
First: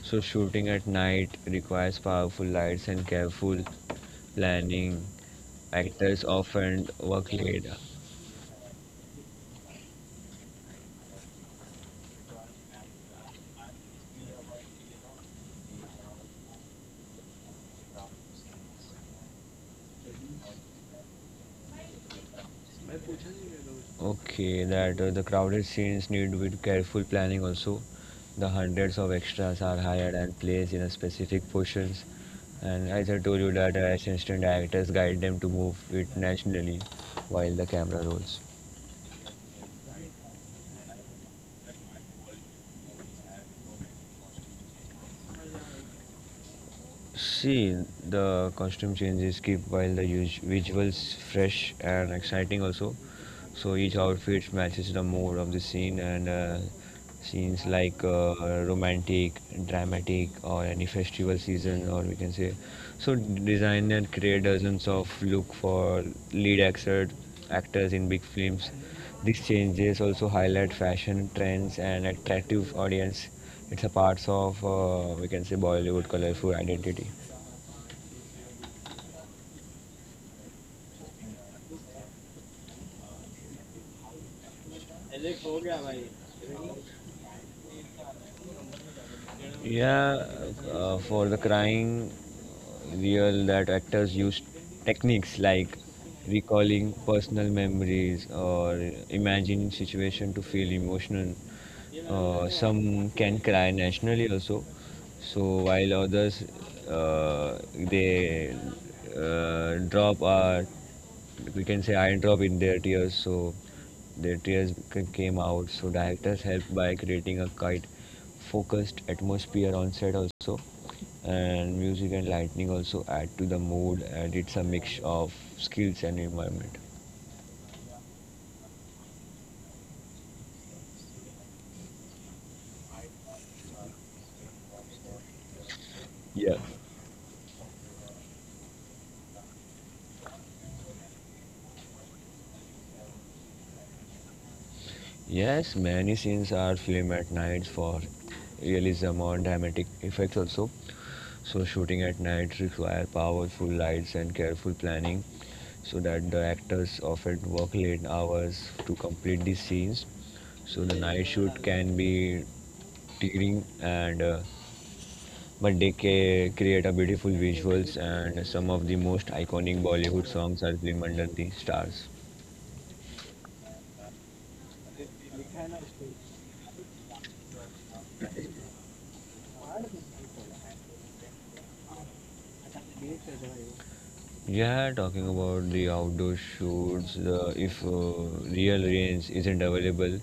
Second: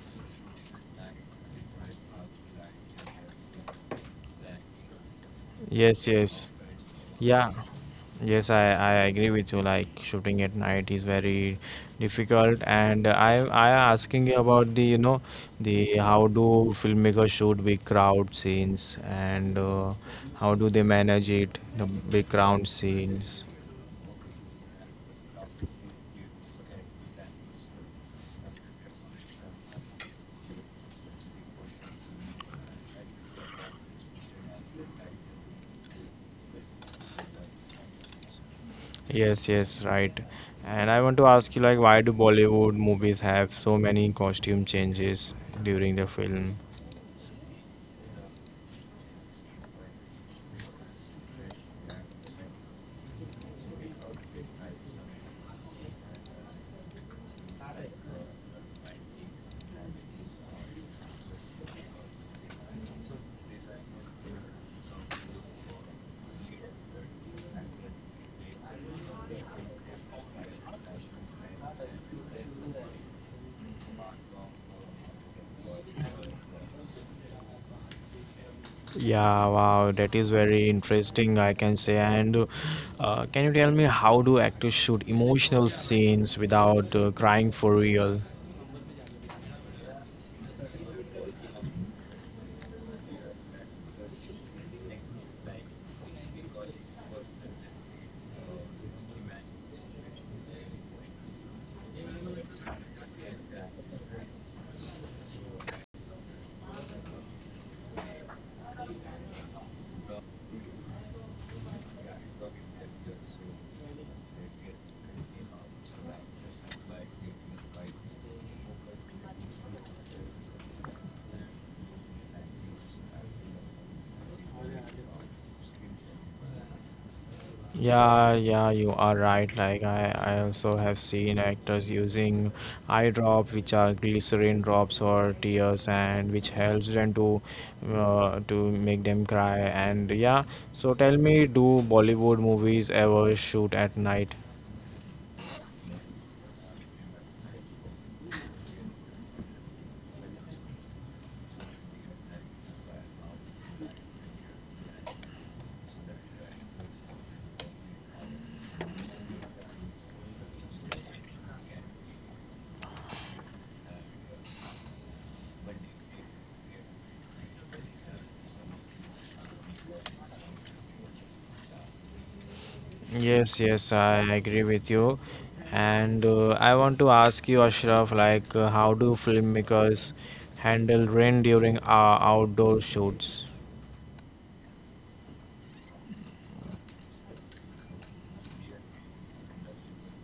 So shooting at night requires powerful lights and careful planning. Yes, Actors yes, often work yeah. late. Yes, I agree with you. Like shooting at night is very difficult, and I asking you about the the how do filmmakers shoot big crowd scenes and how do they manage it the big crowd scenes. Okay, that the crowded scenes need with careful planning also. The hundreds of extras are hired and placed in a specific portions. And as I told you that assistant actors guide them to move it naturally while the camera rolls. Yes, yes, right. And I want to ask you like why do Bollywood movies have so many costume changes during the film? See, the costume changes keep while the visuals fresh and exciting also. So each outfit matches the mood of the scene and scenes like romantic, dramatic, or any festival season, or we can say so designer create dozens of look for lead actor, actors in big films. These changes also highlight fashion trends and attractive audience. It's a part of we can say Bollywood colorful identity. Yeah, wow, that is very interesting, I can say. And can you tell me how do actors shoot emotional scenes without crying for real? Yeah, for the crying real that actors use techniques like recalling personal memories or imagine situation to feel emotional. Some can cry nationally also. So while others they drop we can say eye drop in their tears. So their tears came out. So directors help by creating a quite focused atmosphere on set also, and music and lightning also add to the mood, and it's a mix of skills and environment. Yeah, yeah, you are right. Like I also have seen actors using eye drop, which are glycerin drops or tears, and which Yeah. helps them to make them cry. And yeah, so tell me, do Bollywood movies ever shoot at night? Yes, many scenes are filmed at night for realism or dramatic effects also. So shooting at night require powerful lights and careful planning so that the actors often work late hours to complete these scenes. So the night shoot can be tiring and but they create a beautiful visuals, and some of the most iconic Bollywood songs are filmed under the stars. Yes, yes, I agree with you. And I want to ask you, Ashraf, like how do filmmakers handle rain during outdoor shoots? Yeah, talking about the outdoor shoots, the, if real rain isn't available,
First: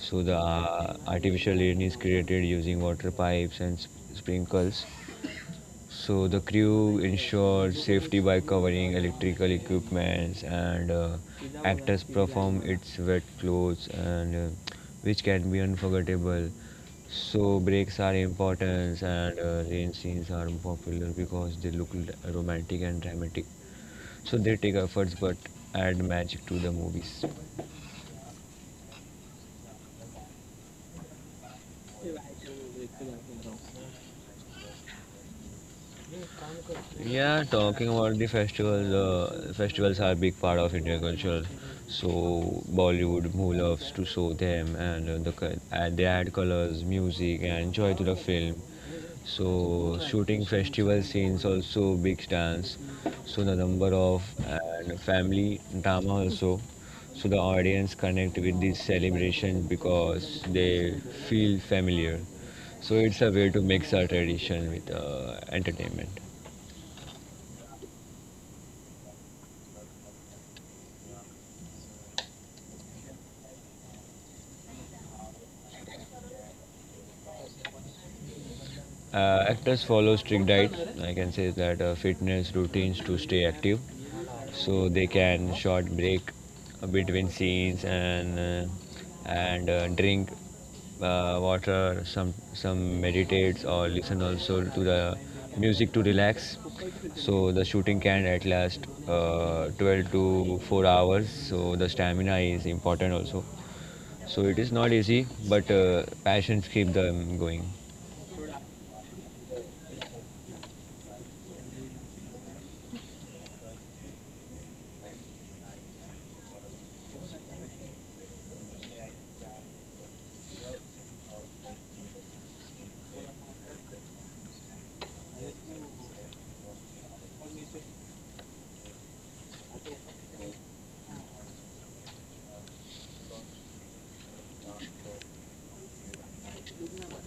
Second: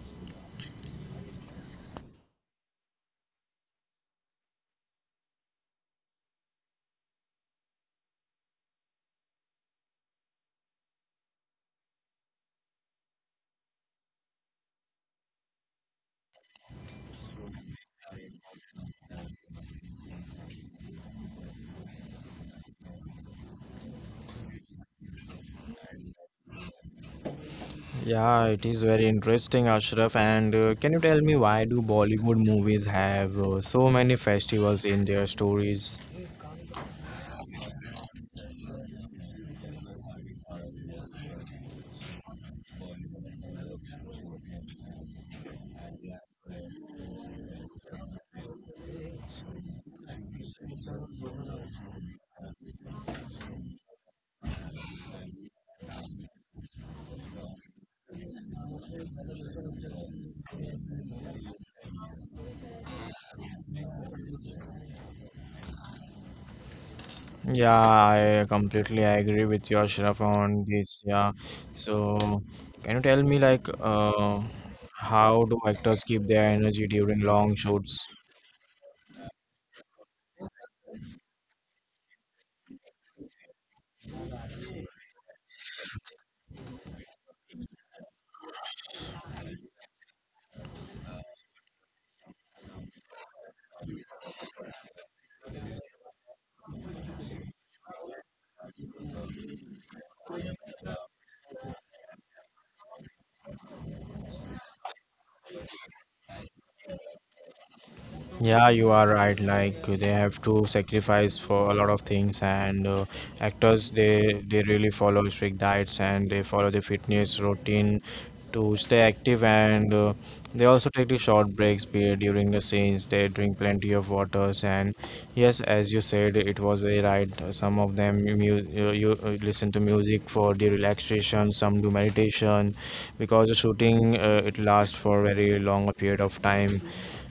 so the artificial rain is created using water pipes and sprinkles. So the crew ensures safety by covering electrical equipments, and actors perform its wet clothes, and which can be unforgettable. So breaks are important, and rain scenes are popular because they look romantic and dramatic, so they take efforts but add magic to the movies. Yeah, it is very interesting, Ashraf. And can you tell me why do Bollywood movies have so many festivals in their stories? Yeah, talking about the festivals, festivals are a big part of Indian culture. So Bollywood, who loves to show them, and and they add colors, music, and joy to the film. So shooting festival scenes also big stance. So the number of and family drama also. So the audience connect with this celebration because they feel familiar. So it's a way to mix our tradition with entertainment. Yeah, I completely agree with you, Ashraf, on this. Yeah. So, can you tell me like how do actors keep their energy during long shoots? Actors follow strict diet. I can say that fitness routines to stay active, so they can short break between scenes and drink water. Some meditates or listen also to the music to relax. So the shooting can at last 12 to 4 hours. So the stamina is important also. So it is not easy, but passions keep them going. Yeah, you are right. Like they have to sacrifice for a lot of things, and actors they really follow strict diets and they follow the fitness routine to stay active, and they also take the short breaks period during the scenes. They drink plenty of waters, and yes, as you said, it was very right. Some of them you listen to music for the relaxation. Some do meditation because the shooting it lasts for very long a period of time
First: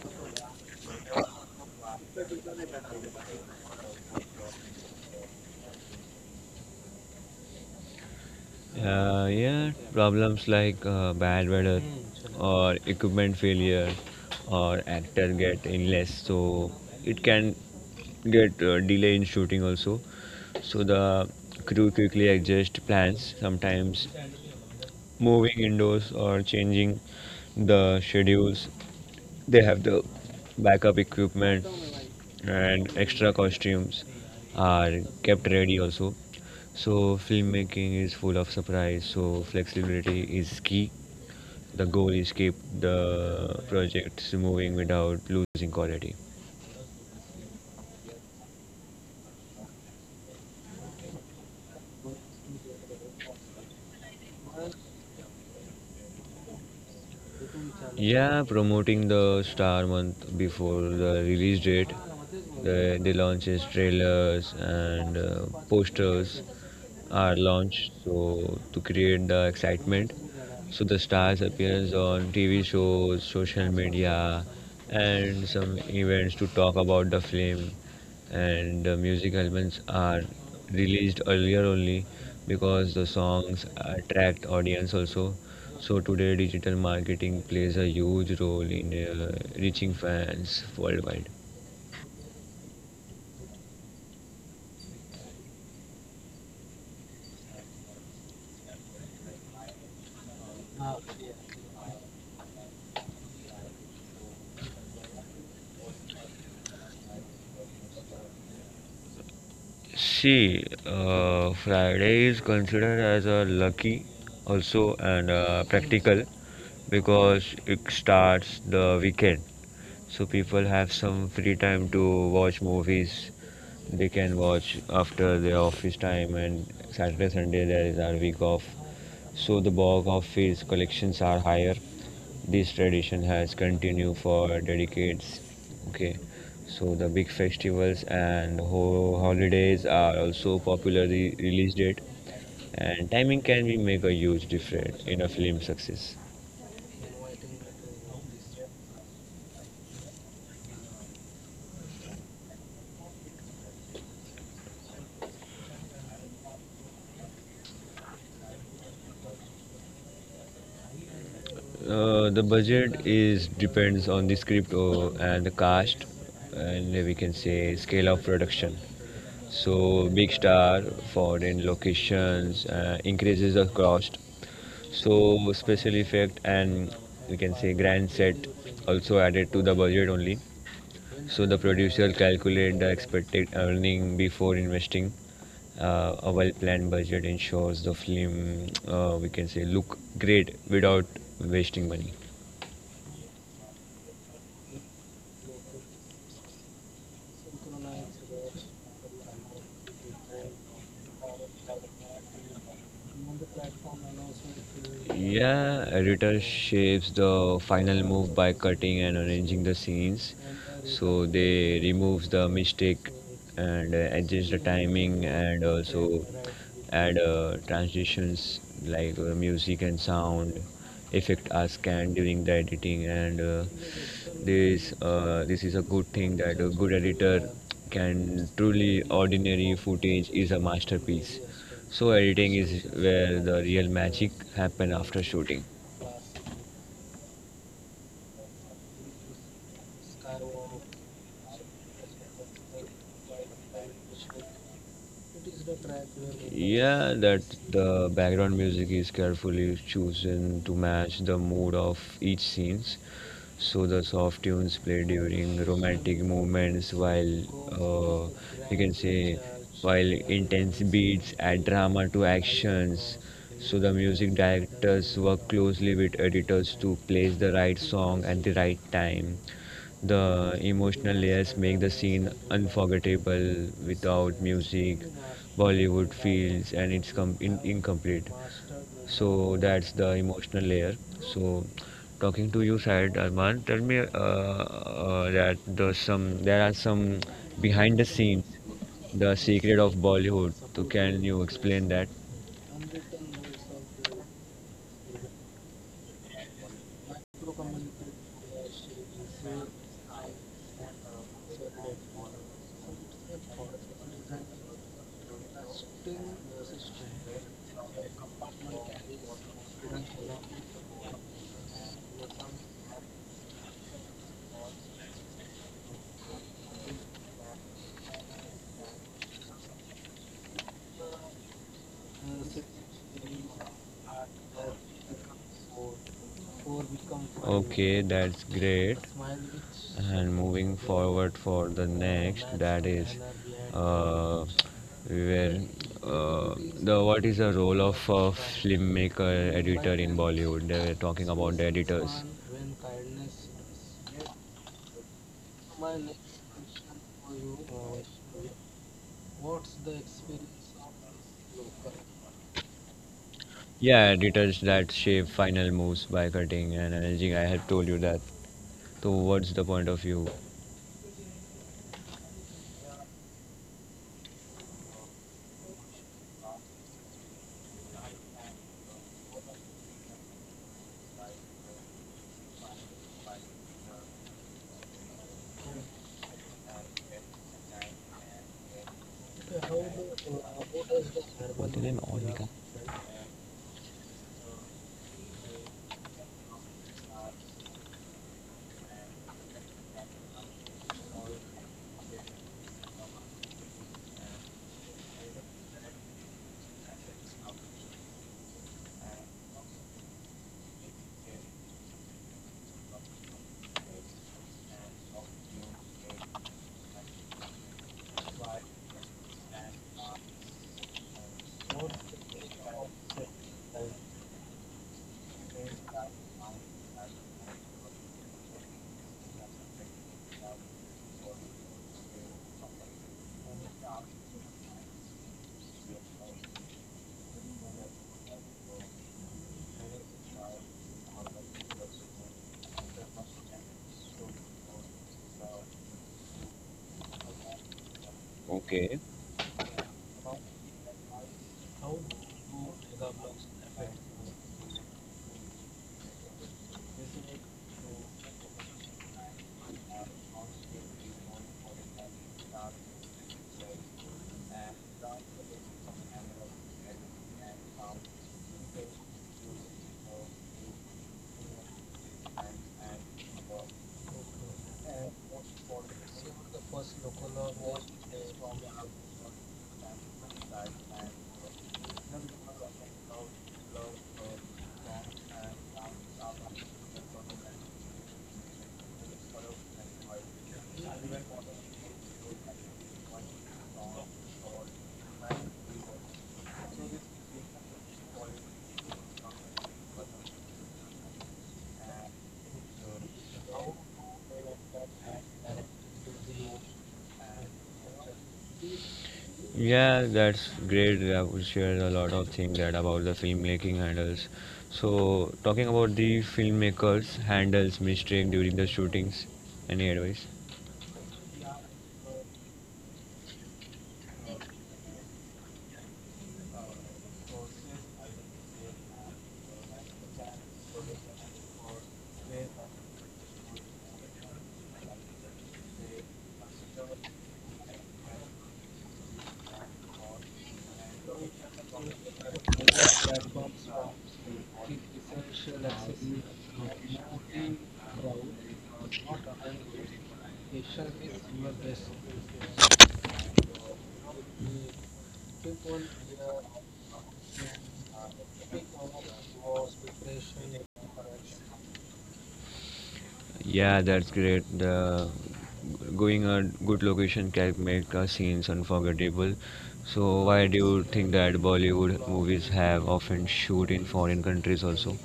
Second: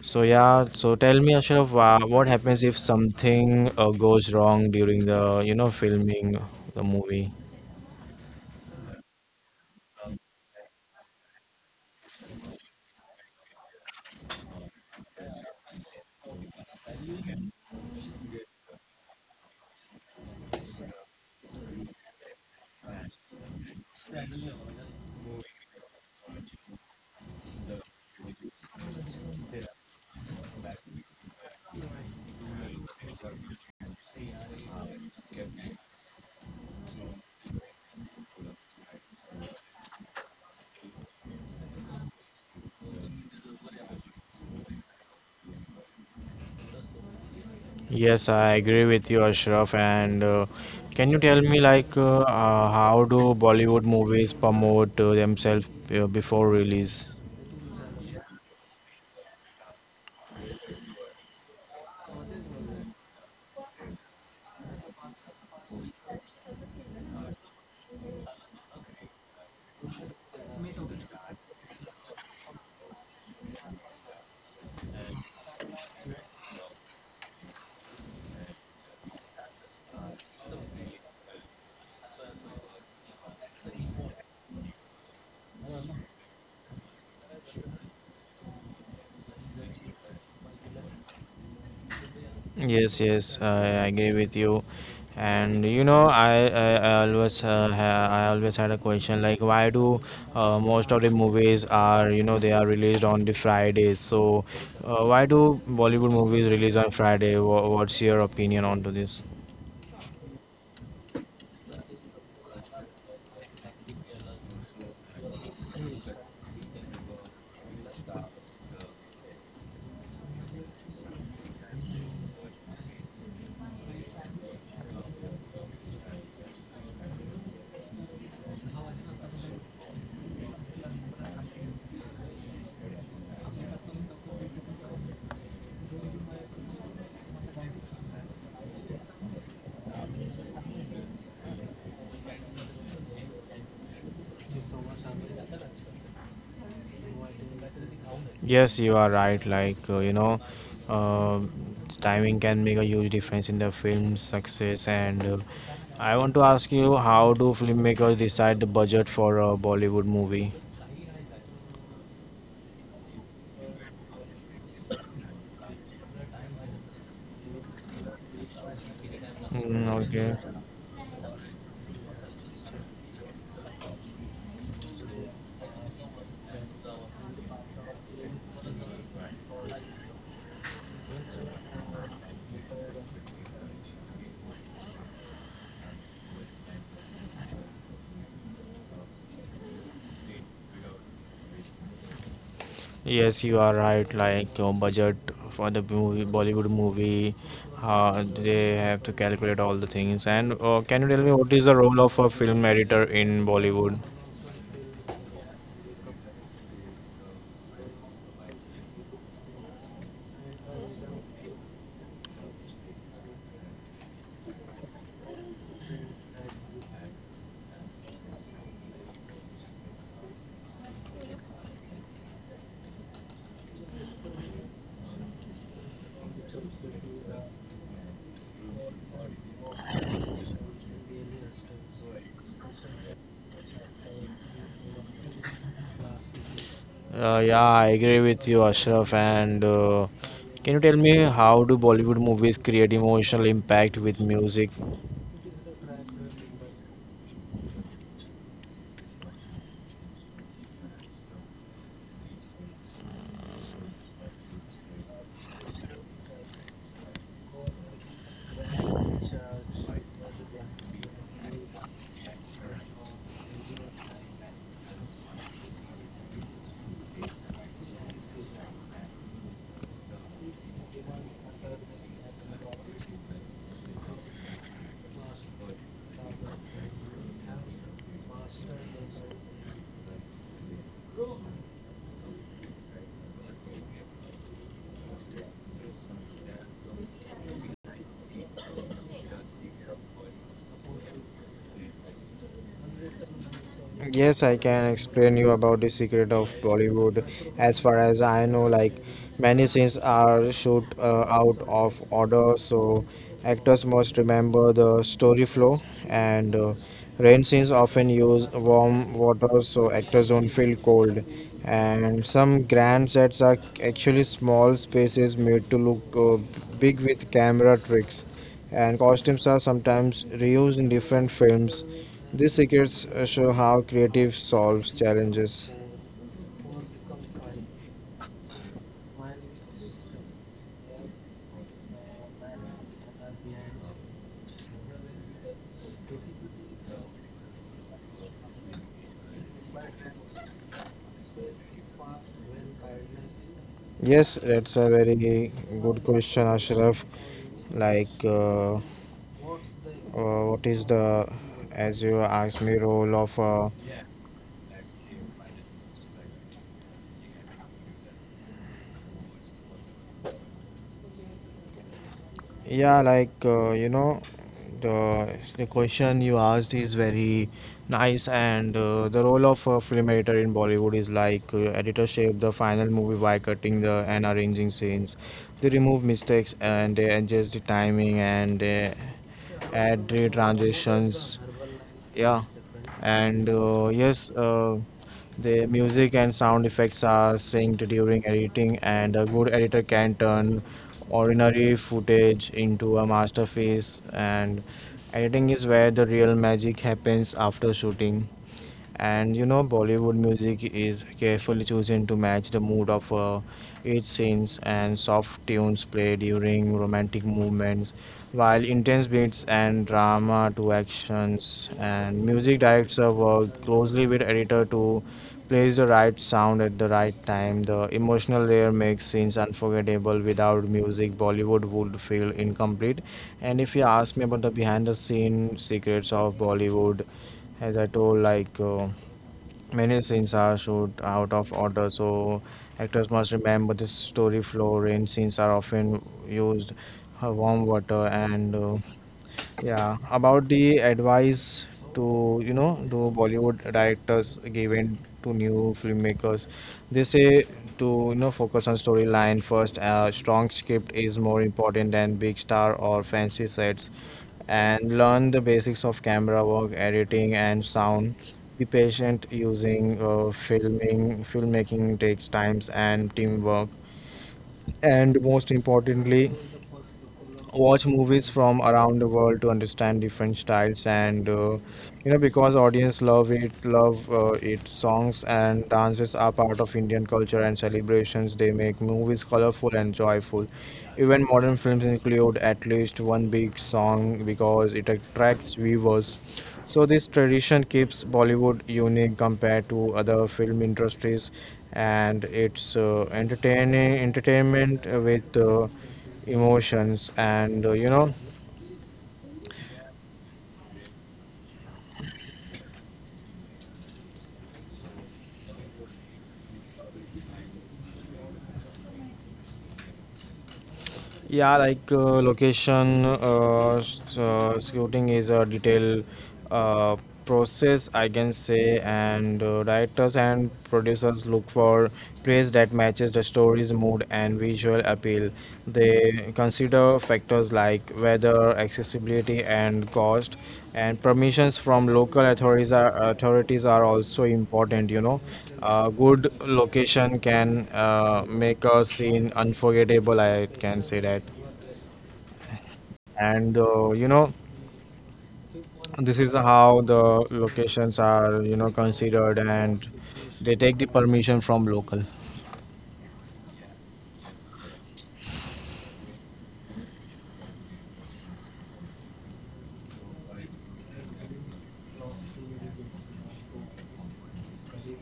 so yeah, so tell me, Ashraf, what happens if something goes wrong during the filming the movie? Yeah, problems like bad weather or equipment failure or actor get illness, so it can get delay in shooting also. So the crew quickly adjust plans, sometimes moving indoors or changing the schedules. They have the backup equipment and extra costumes are kept ready also. So filmmaking is full of surprise. So flexibility is key. The goal is keep the projects moving without losing quality. Yes, I agree with you, Ashraf. And can you tell me like how do Bollywood movies promote themselves before release? Yeah, promoting the Star Month before the release date. They launches trailers and posters are launched so to create the excitement. So the stars appears on TV shows, social media, and some events to talk about the film, and the music albums are released earlier only because the songs attract audience also. So today digital marketing plays a huge role in reaching fans worldwide. Yes, yes, I agree with you. And I always had a question like why do most of the movies are they are released on the Fridays? So why do Bollywood movies release on Friday? What's your opinion onto this? See, Friday is considered as a lucky also and practical because it starts the weekend. So people have some free time to watch movies. They can watch after their office time, and Saturday, Sunday there is our week off, so the bulk of his collections are higher. This tradition has continued for decades. Okay, so the big festivals and holidays are also popularly release date, and timing can be make a huge difference in a film success. Yes, you are right. Like uh, timing can make a huge difference in the film's success. And I want to ask you, how do filmmakers decide the budget for a Bollywood movie? The budget is depends on the script or, and the cast, and we can say scale of production. Mm, So big okay. star for in locations increases the cost. So special effect and we can say grand set also added to the budget only. So the producer calculate the expected earning before investing. A well-planned budget ensures the film we can say look great without wasting money. Yes, you are right. Like your budget for the movie, Bollywood movie, they have to calculate all the things. And can you tell me what is the role of a film editor in Bollywood? Yeah, editor shapes the final move by cutting and arranging the scenes. So they removes the mistake and adjust the timing and also add transitions like music, and sound effect are scanned during the editing. And this is a good thing that a good editor can truly ordinary footage is a masterpiece. So editing is where the real magic happen after shooting. Yeah, I agree with you, Ashraf. And can you tell me how do Bollywood movies create emotional impact with music? Yeah, that the background music is carefully chosen to match the mood of each scenes. So the soft tunes played during romantic moments, while you can say while intense beats add drama to actions. So the music directors work closely with editors to place the right song at the right time. The emotional layers make the scene unforgettable. Without music, Bollywood feels and it's incomplete. So that's the emotional layer. So talking to you, Syed Arman, tell me that there's some there are some behind the scenes, the secret of Bollywood. So can you explain that? Yes, I can explain you about the secret of Bollywood. As far as I know, like many scenes are shoot out of order, so actors must remember the story flow. And rain scenes often use warm water, so actors don't feel cold. And some grand sets are actually small spaces made to look big with camera tricks. And costumes are sometimes reused in different films. These secrets show how creative solves challenges. Okay, that's great. And moving forward for the next, that is, uh, we were, uh, the what is the role of a filmmaker editor in Bollywood? They were talking about the editors. Yes, that's a very good question, Ashraf. Like, what is the, as you asked me, role of Yeah, editors that shape final moves by cutting and arranging. I had told you that. So, what's the point of view? Yeah, like the the question you asked is very nice, and the role of a film editor in Bollywood is like editor shape the final movie by cutting the and arranging scenes. They remove mistakes and they adjust the timing and they add the transitions, Wollte den yeah, Ordniger. and yes, the music and sound effects are synced during editing, and a good editor can turn ordinary footage into a masterpiece, and editing is where the real magic happens after shooting. And Bollywood music is carefully chosen to match the mood of its scenes, and soft tunes play during romantic movements, while intense beats and drama to actions. And music directors work closely with editor to plays the right sound at the right time. The emotional layer makes scenes unforgettable. Without music, Bollywood would feel incomplete. And if you ask me about the behind the scene secrets of Bollywood, as I told, like. Many scenes are shoot out of order, so actors must remember the story flow. Rain scenes are often used warm water, and Okay. yeah, about the advice to you know to Bollywood directors given to new filmmakers, they say to focus on storyline first. A strong script is more important than big star or fancy sets, and learn the basics of camera work, editing, and sound. Be patient using filming. Filmmaking takes times and teamwork, and most importantly watch movies from around the world to understand different styles and because audience love it songs and dances are part of Indian culture and celebrations, they make movies colorful and joyful, even modern films include at least one big song because it attracts viewers, so this tradition keeps Bollywood unique compared to other film industries, and it's entertaining entertainment with emotions and Yeah, that's great. I would share a lot of things that about the filmmaking handles. So, talking about the filmmakers handles mistake during the shootings. Any advice? yeah, like location scouting is a detailed uh, process, I can say, and directors and producers look for place that matches the story's mood and visual appeal. They consider factors like weather, accessibility, and cost, and permissions from local authorities are also important. A good location can make a scene unforgettable, I can say that. And this is how the locations are, considered and they take the permission from local. Yeah, that's great. The going a good location can make a scenes unforgettable. So, why do you think that Bollywood movies have often shoot in foreign countries also?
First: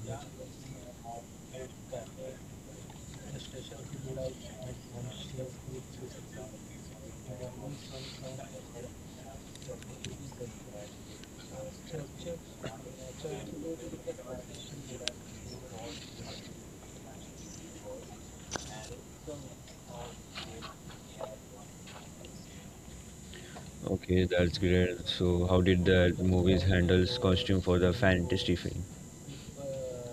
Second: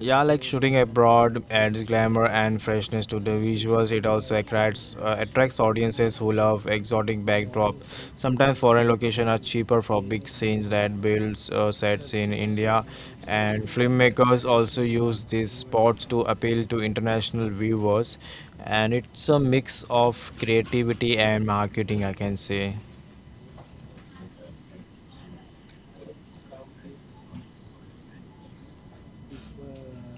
Yeah, like shooting abroad adds glamour and freshness to the visuals. It also attracts audiences who love exotic backdrop. Sometimes foreign locations are cheaper for big scenes that builds sets in India, and filmmakers also use these spots to appeal to international viewers. And it's a mix of creativity and marketing, I can say. Okay, that's great. So, how did the movies handles costume for the fantasy film?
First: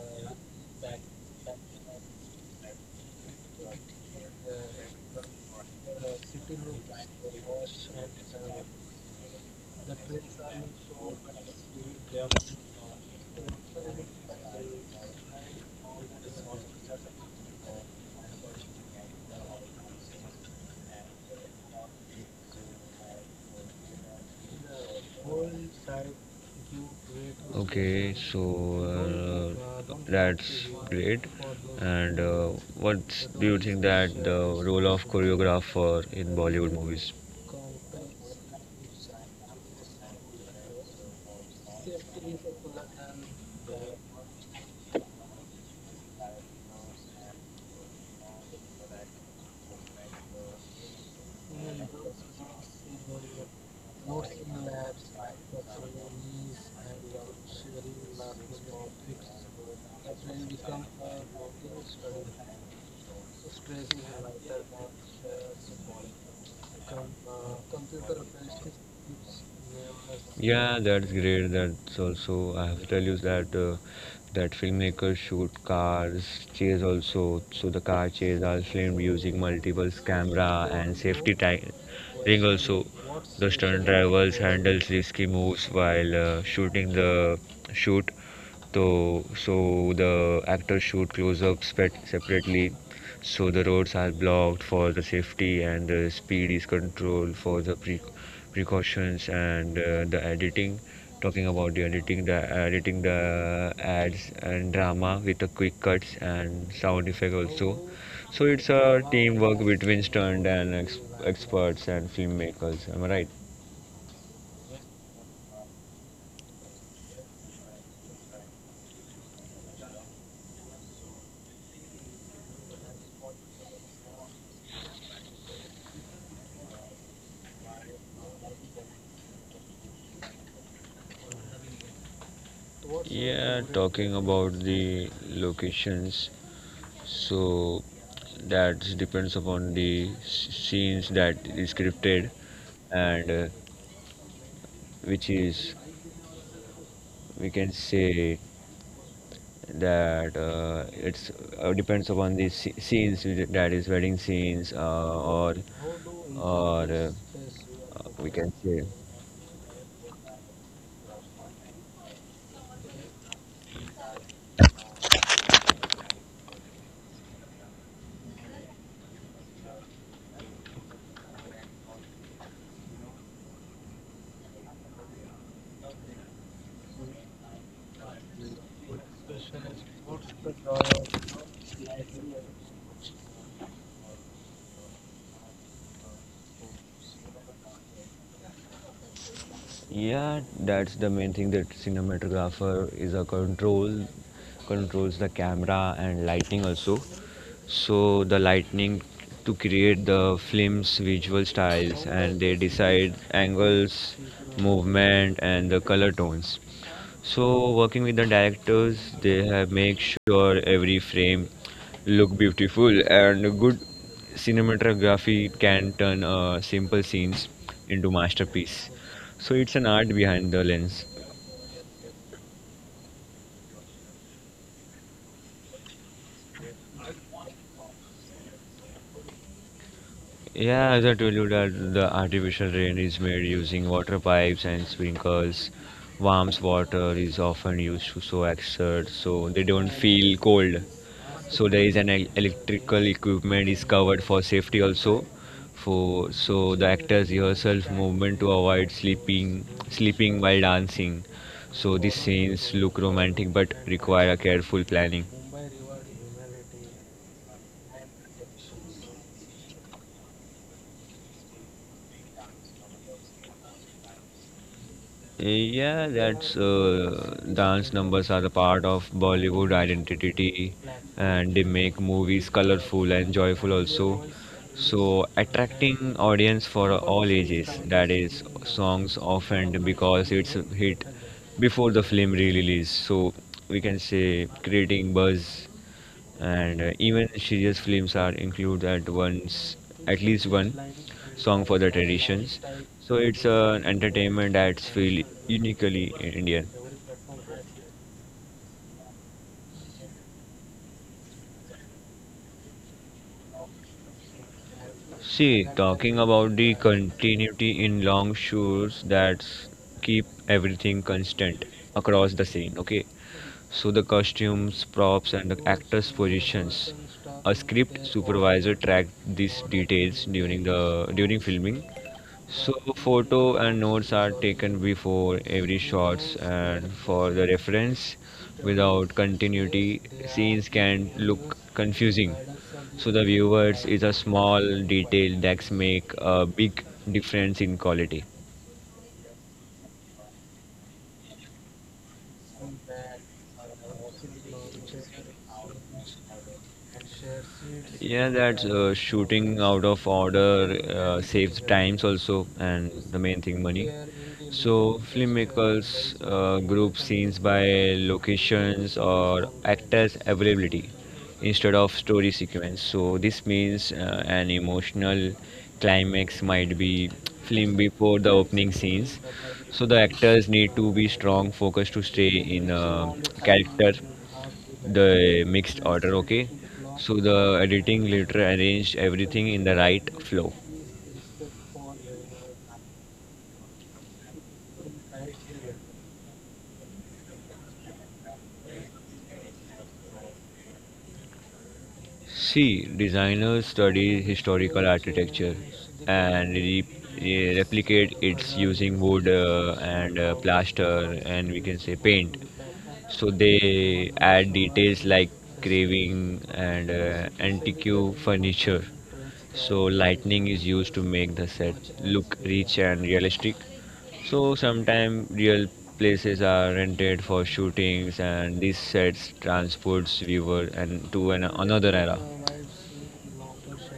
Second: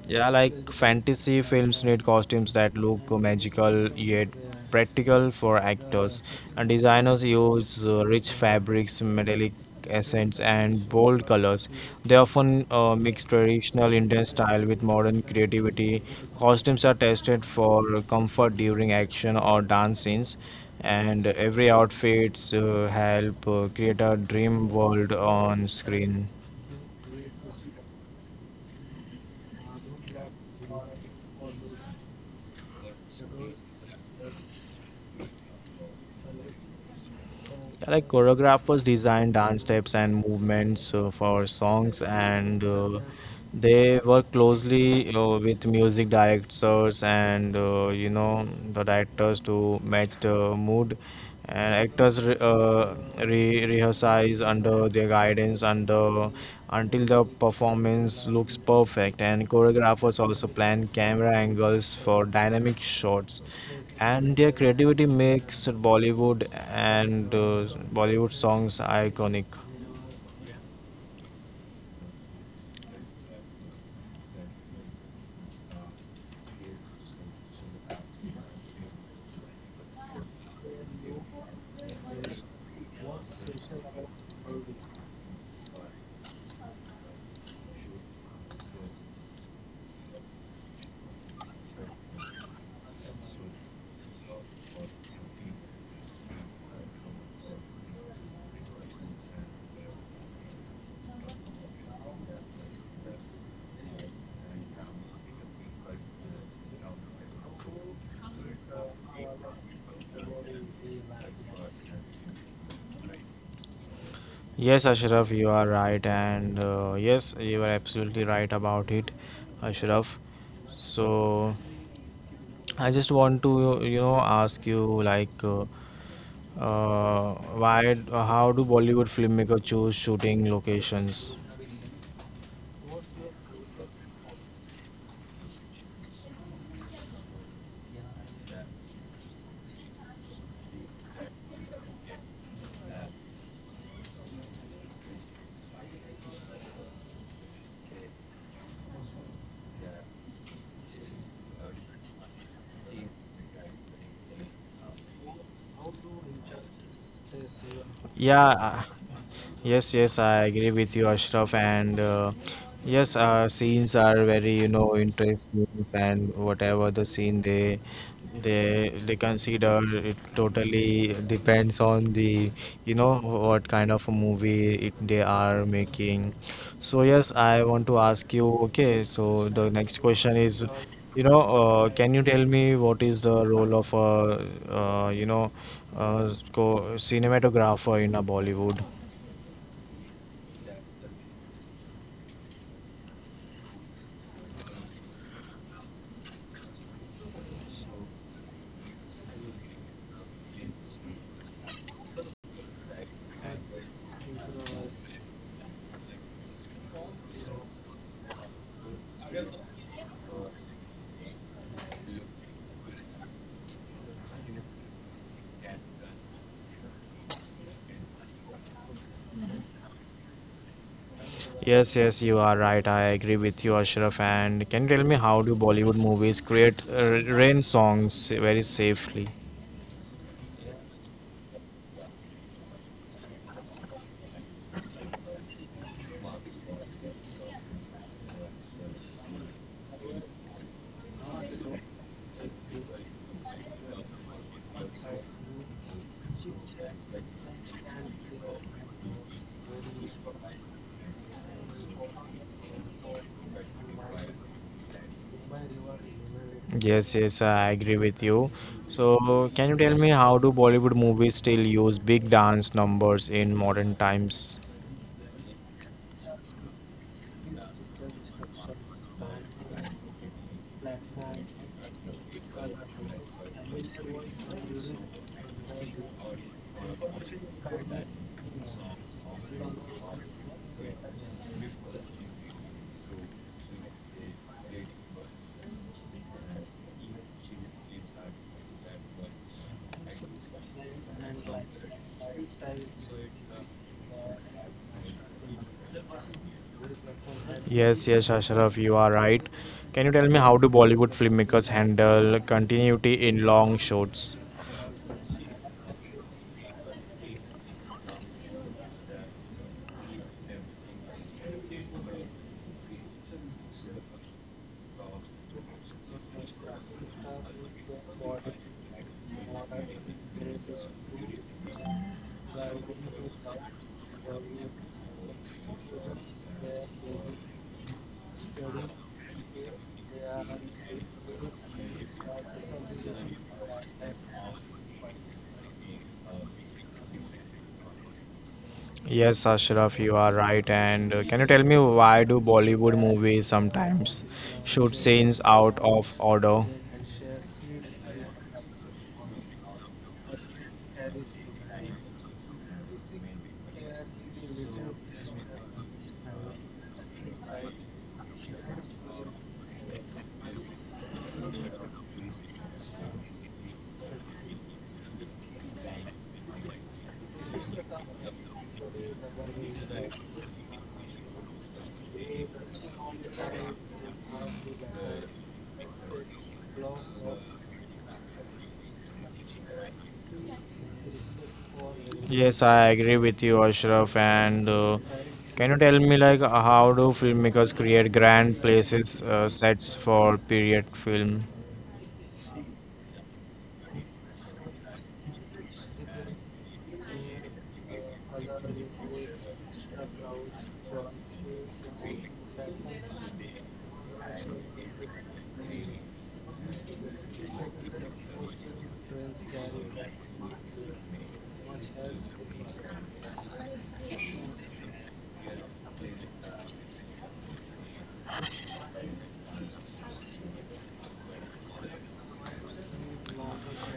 Yeah, like fantasy films need costumes that look magical yet practical for actors. And designers use rich fabrics, metallic accents, and bold colors. They often mix traditional Indian style with modern creativity. Costumes are tested for comfort during action or dance scenes, and every outfits help create a dream world on screen. Okay, so that's great. And what do you think that the role of choreographer in Bollywood movies? Yeah, like choreographers design dance steps and movements for songs, and they work closely with music directors and the directors to match the mood, and actors rehearse under their guidance under until the performance looks perfect, and choreographers also plan camera angles for dynamic shots, and their creativity makes and uh, bollywood songs iconic. Yeah, that's great. That's also I have to tell you that that filmmakers shoot cars chase also. So the car chase are filmed using multiple camera and safety ring also. The stunt special about drivers handles risky moves while shooting the shoot. So, so the actors shoot close-ups separately. So the roads are blocked for the safety, and the speed is controlled for the precautions and the editing. Talking about the editing, the editing the ads and drama with the quick cuts and sound effect also. So it's a teamwork between stunt and experts and filmmakers. Am I right? Yes, Ashraf, you are right, and yes, you are absolutely right about it, Ashraf. So I just want to, ask you like, how do Bollywood filmmakers choose shooting locations? Yeah, talking about the locations. So that depends upon the scenes that is scripted, and which is we can say that it's depends upon the scenes which, that is wedding scenes or we Yeah, can say. yes, yes, I agree with you, Ashraf. And Yes, scenes are very, interesting, and whatever the scene they consider, it totally depends on the you know what kind of a movie they are making. So yes, I want to ask you, okay, so the next question is, can you tell me, what is the role of a you know co cinematographer in a Bollywood? Yeah, that's the main thing that cinematographer is a controls the camera and lighting also. So the lightning to create the film's visual styles, and they decide angles, movement, and the color tones. So working with the directors, they have make sure every frame look beautiful and good. Cinematography can turn simple scenes into masterpiece. So it's an art behind the lens. Yes, yes, you are right. I agree with you, Ashraf. And can you tell me, how do Bollywood movies create rain songs very safely? Yeah, as I told you that the artificial rain is made using water pipes and sprinkles. Warm water is often used to so exert so they don't feel cold. So there is an electrical equipment is covered for safety also, for so the actors yourself movement to avoid sleeping while dancing. So these scenes look romantic but require a careful planning. Yes, yes, I agree with you. So, can you tell me, how do Bollywood movies still use big dance numbers in modern times? Yeah, that's dance numbers are a part of Bollywood identity, and they make movies colorful and joyful also. So attracting audience for all ages, that is songs often because it's a hit before the film release. So we can say creating buzz, and even serious films are included at once at least one song for the traditions. So it's an entertainment that's feel uniquely Indian. Yes, yes, Ashraf, you are right. Can you tell me, how do Bollywood filmmakers handle continuity in long shots? See, talking about the continuity in long shoes that keep everything constant across the scene, okay? So the costumes, props, and the actors' positions. A script supervisor tracked these details during the during filming, so photo and notes are taken before every shots and for the reference. Without continuity, scenes can look confusing. So the viewers is a small detail that make a big difference in quality. Yes, Ashraf, you are right. And Can you tell me, why do Bollywood movies sometimes shoot scenes out of order? Yeah, that's shooting out of order saves times also, and the main thing money. So filmmakers group scenes by locations or actors' availability instead of story sequence. So this means an emotional climax might be film before the opening scenes. So the actors need to be strong, focused to stay in character, the mixed order. Okay, so the editing later arranged everything in the right flow. Yes, I agree with you, Ashraf. And Can you tell me, like, how do filmmakers create grand places, sets for period film? See, designers study historical architecture and replicate its using wood and plaster and we can say paint. So they add details like carving and antique furniture. So lightning is used to make the set look rich and realistic. So sometimes real places are rented for shootings, and these sets transports viewer and to an, another era.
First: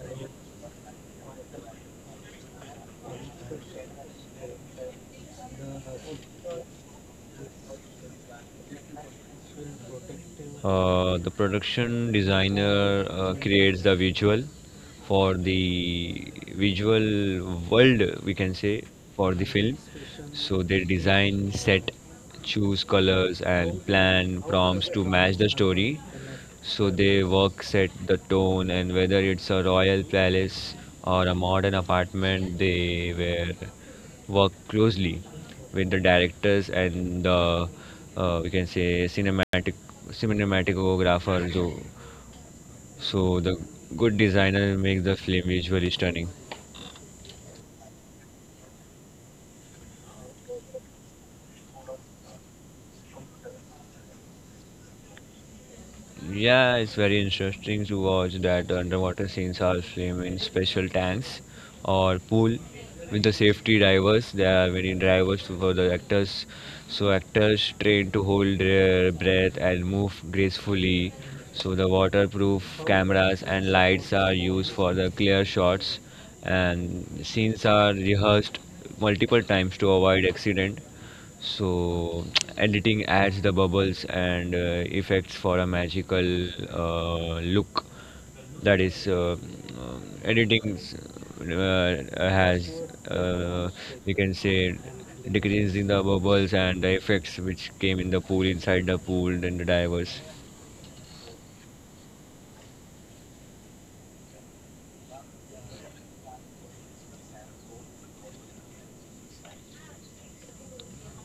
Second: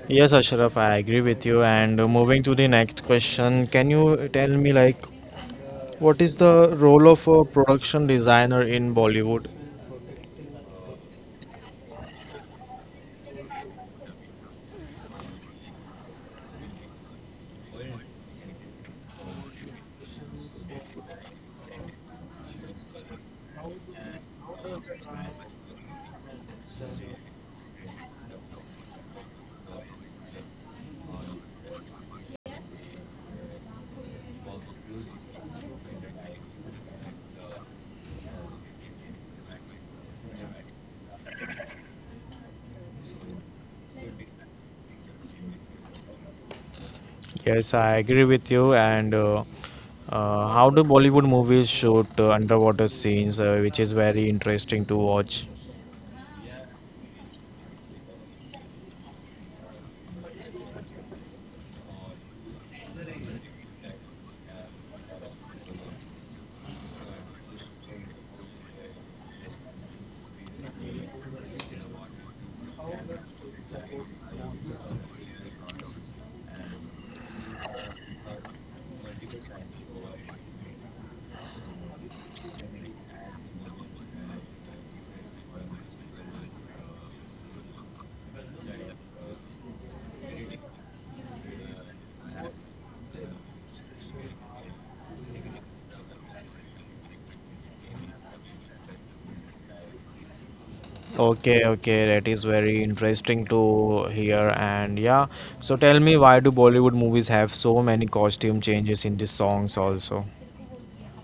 Yes, Ashraf, I agree with you. And Moving to the next question, can you tell me, like, what is the role of a production designer in Bollywood? The production designer creates the visual, for the visual world, we can say, for the film. So they design, set, choose colors, and plan prompts to match the story. So they work, set the tone, and whether it's a royal palace or a modern apartment, they were work closely with the directors and the we can say cinematic cinematographer. So so the good designer makes the film visually stunning. Yes, I agree with you. And How do Bollywood movies shoot underwater scenes, which is very interesting to watch. Yeah, it's very interesting to watch that underwater scenes are filmed in special tanks or pool with the safety divers. There are many divers for the actors, so actors trained to hold their breath and move gracefully. So the waterproof cameras and lights are used for the clear shots, and scenes are rehearsed multiple times to avoid accident. So editing adds the bubbles and effects for a magical look. That is, editing s- has uh, we can say decreasing the bubbles and the effects which came in the pool inside the pool and the divers. Okay, okay, that is very interesting to hear. And yeah, so tell me, why do Bollywood movies have so many costume changes in the songs also?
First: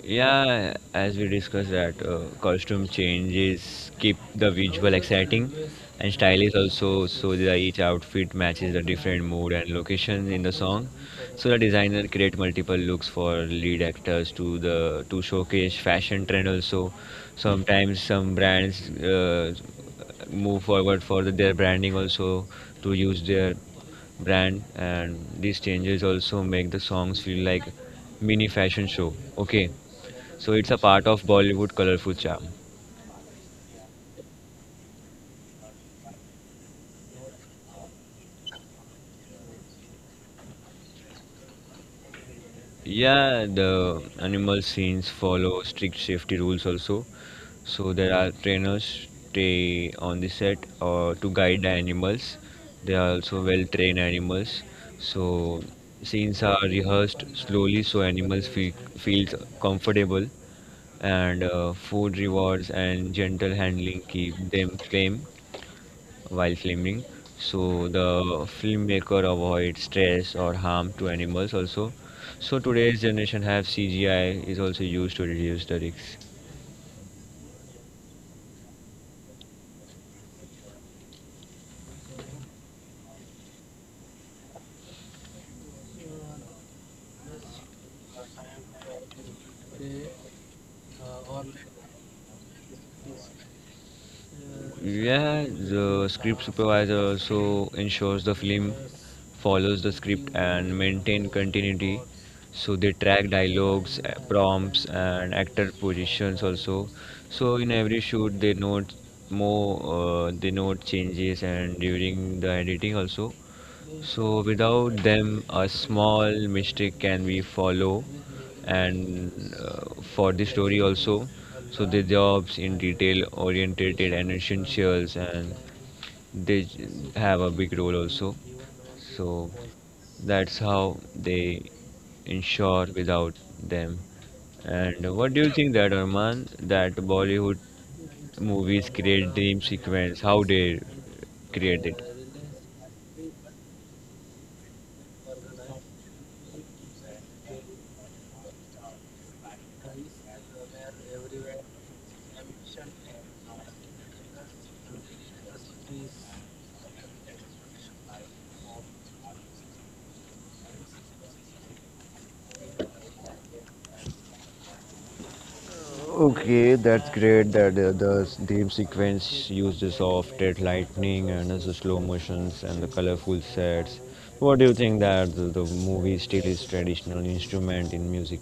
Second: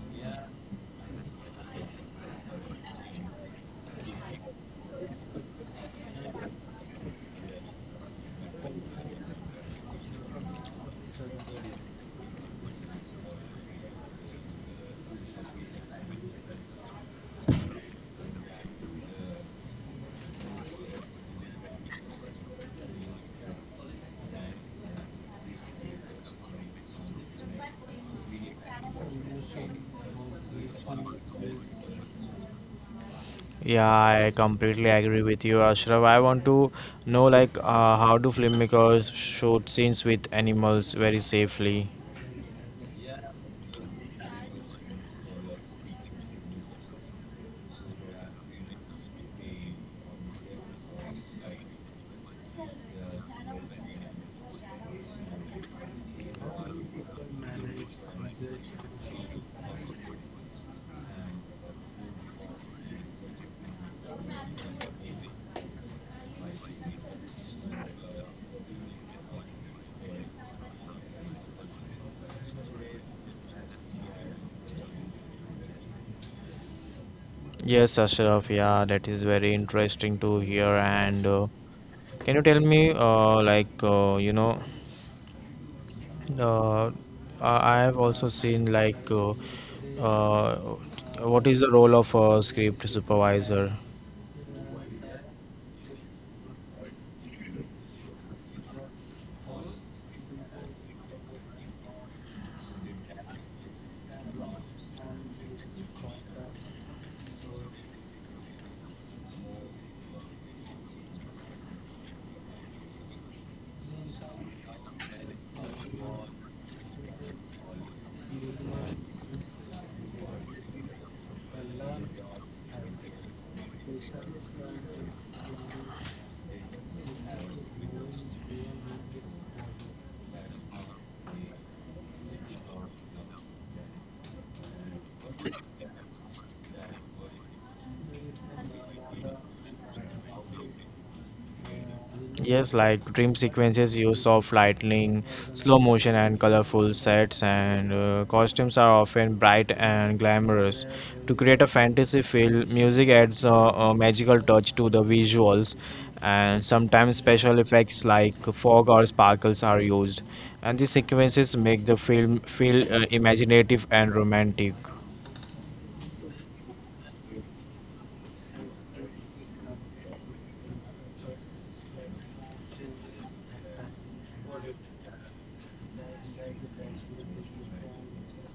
Yeah, as we discussed that costume changes keep the visual exciting and style is also so that each outfit matches the different mood and location in the song. So the designer create multiple looks for lead actors to the to showcase fashion trend also. Sometimes some brands move forward for the, their branding also to use their brand, and these changes also make the songs feel like mini fashion show. Okay, so it's a part of Bollywood colorful charm. Yeah, I completely agree with you, Ashraf. I want to know, like, how do filmmakers shoot scenes with animals very safely? Yeah, the animal scenes follow strict safety rules also. So there are trainers stay on the set or to guide the animals. They are also well trained animals. So scenes are rehearsed slowly so animals feels comfortable, and food rewards and gentle handling keep them calm while filming. So the filmmaker avoid stress or harm to animals also. So today's generation have CGI is also used to reduce the risks. Yes, Ashraf, yeah, that is very interesting to hear. And Can you tell me, uh, I have also seen, like, uh, what is the role of a script supervisor? Yeah, the script supervisor also ensures the film follows the script and maintain continuity. So they track dialogues, prompts, and actor positions also. So in every shoot they note changes and during the editing also. So without them, a small mistake can be follow, and for the story also. So the jobs in detail oriented and essentials, and they have a big role also. So that's how they ensure without them. And what do you think that, Arman, that Bollywood movies create dream sequence? How they create it? Yes, like, dream sequences use of lightning, slow motion, and colorful sets, and costumes are often bright and glamorous. To create a fantasy feel, music adds a magical touch to the visuals, and sometimes special effects like fog or sparkles are used. And these sequences make the film feel imaginative and romantic. Okay, that's great that the theme sequence uses of dead lightning and also slow motions and the colorful sets. What do you think that the movie still is traditional instrument in music?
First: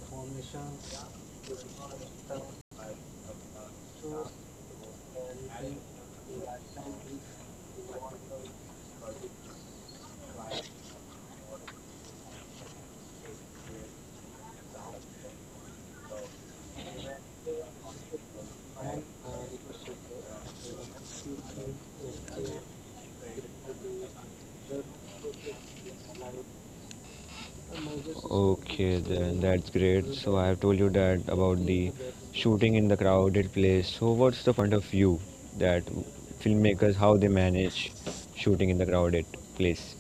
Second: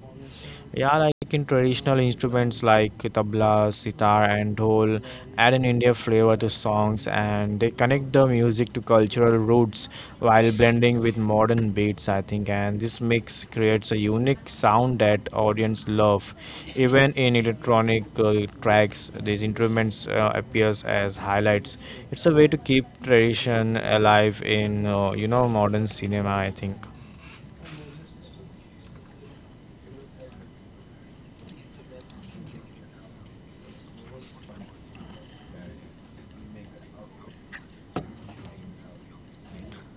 Yeah, like, in traditional instruments like tabla, sitar, and dhol, add an India flavor to songs, and they connect the music to cultural roots while blending with modern beats, I think. And this mix creates a unique sound that audience love. Even in electronic tracks, these instruments appears as highlights. It's a way to keep tradition alive in modern cinema, I think. Okay, then that's great. So I have told you that about the shooting in the crowded place. So what's the point of view that filmmakers how they manage shooting in the crowded place?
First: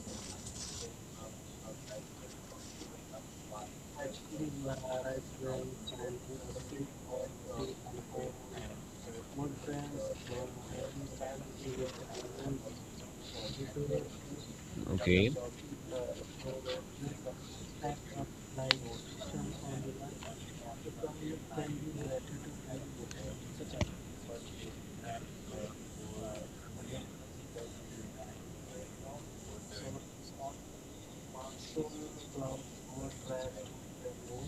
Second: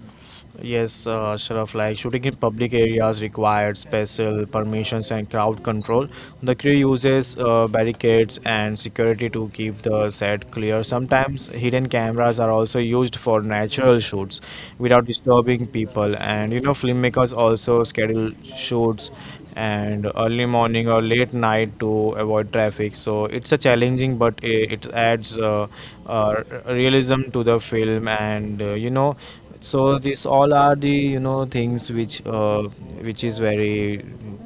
Yes, Ashraf, like, shooting in public areas required special permissions and crowd control. The crew uses barricades and security to keep the set clear. Sometimes hidden cameras are also used for natural shoots without Okay. disturbing people. And you know, filmmakers also schedule shoots and early morning or late night to avoid traffic. So it's a challenging, but it adds realism to the film, and so these all are the things which is very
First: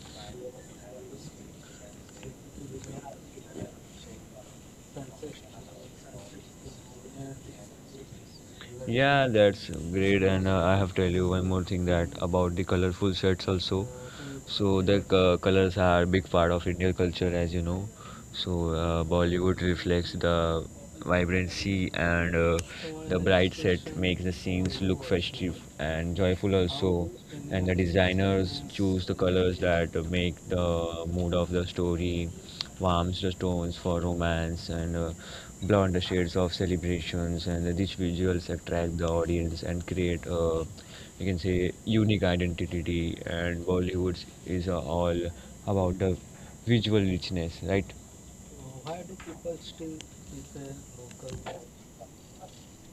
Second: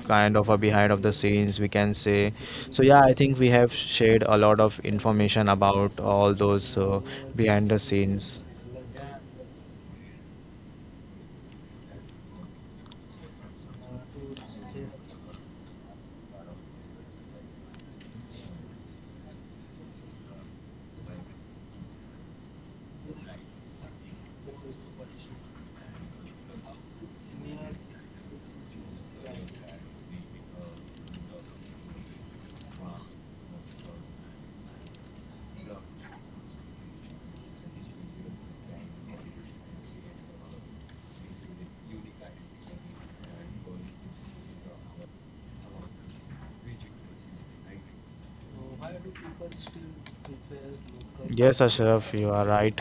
kind of a behind of the scenes, we can say. So yeah, I think we have shared a lot of information about all those behind the scenes. Yeah, that's great. And I have to tell you one more thing that about the colorful sets also. So the colors are big part of Indian culture, as you know. So Bollywood reflects the vibrancy and the bright set makes the scenes look festive and joyful also. And the designers choose the colors that make the mood of the story, warms the tones for romance and blonde the shades of celebrations, and the rich visuals attract the audience and create a you can say unique identity. And Bollywood is all about the visual richness, right? Yes, Ashraf, you are right.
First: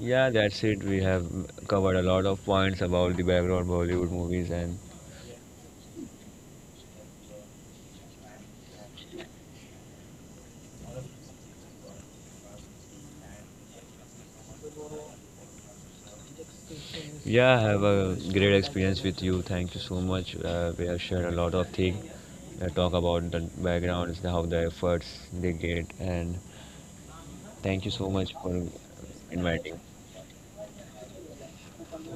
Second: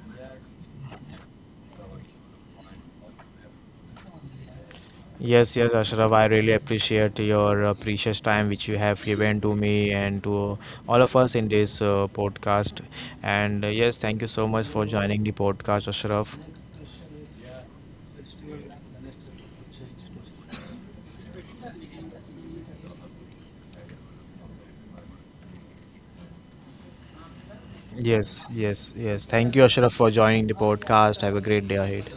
Yeah, that's it. We have covered a lot of points about the background Bollywood movies and Yes, yes, Ashraf, I really appreciate your precious time which you have given to me and to all of us in this podcast. And Yes, thank you so much for joining the podcast, Ashraf. yeah, have a great experience with you. Thank you so much. We have shared a lot of things. Talk about the backgrounds, how the efforts they get, and thank you so much Yes, for yes, yes. Thank you, inviting. Ashraf, for joining the podcast. Have a great day ahead.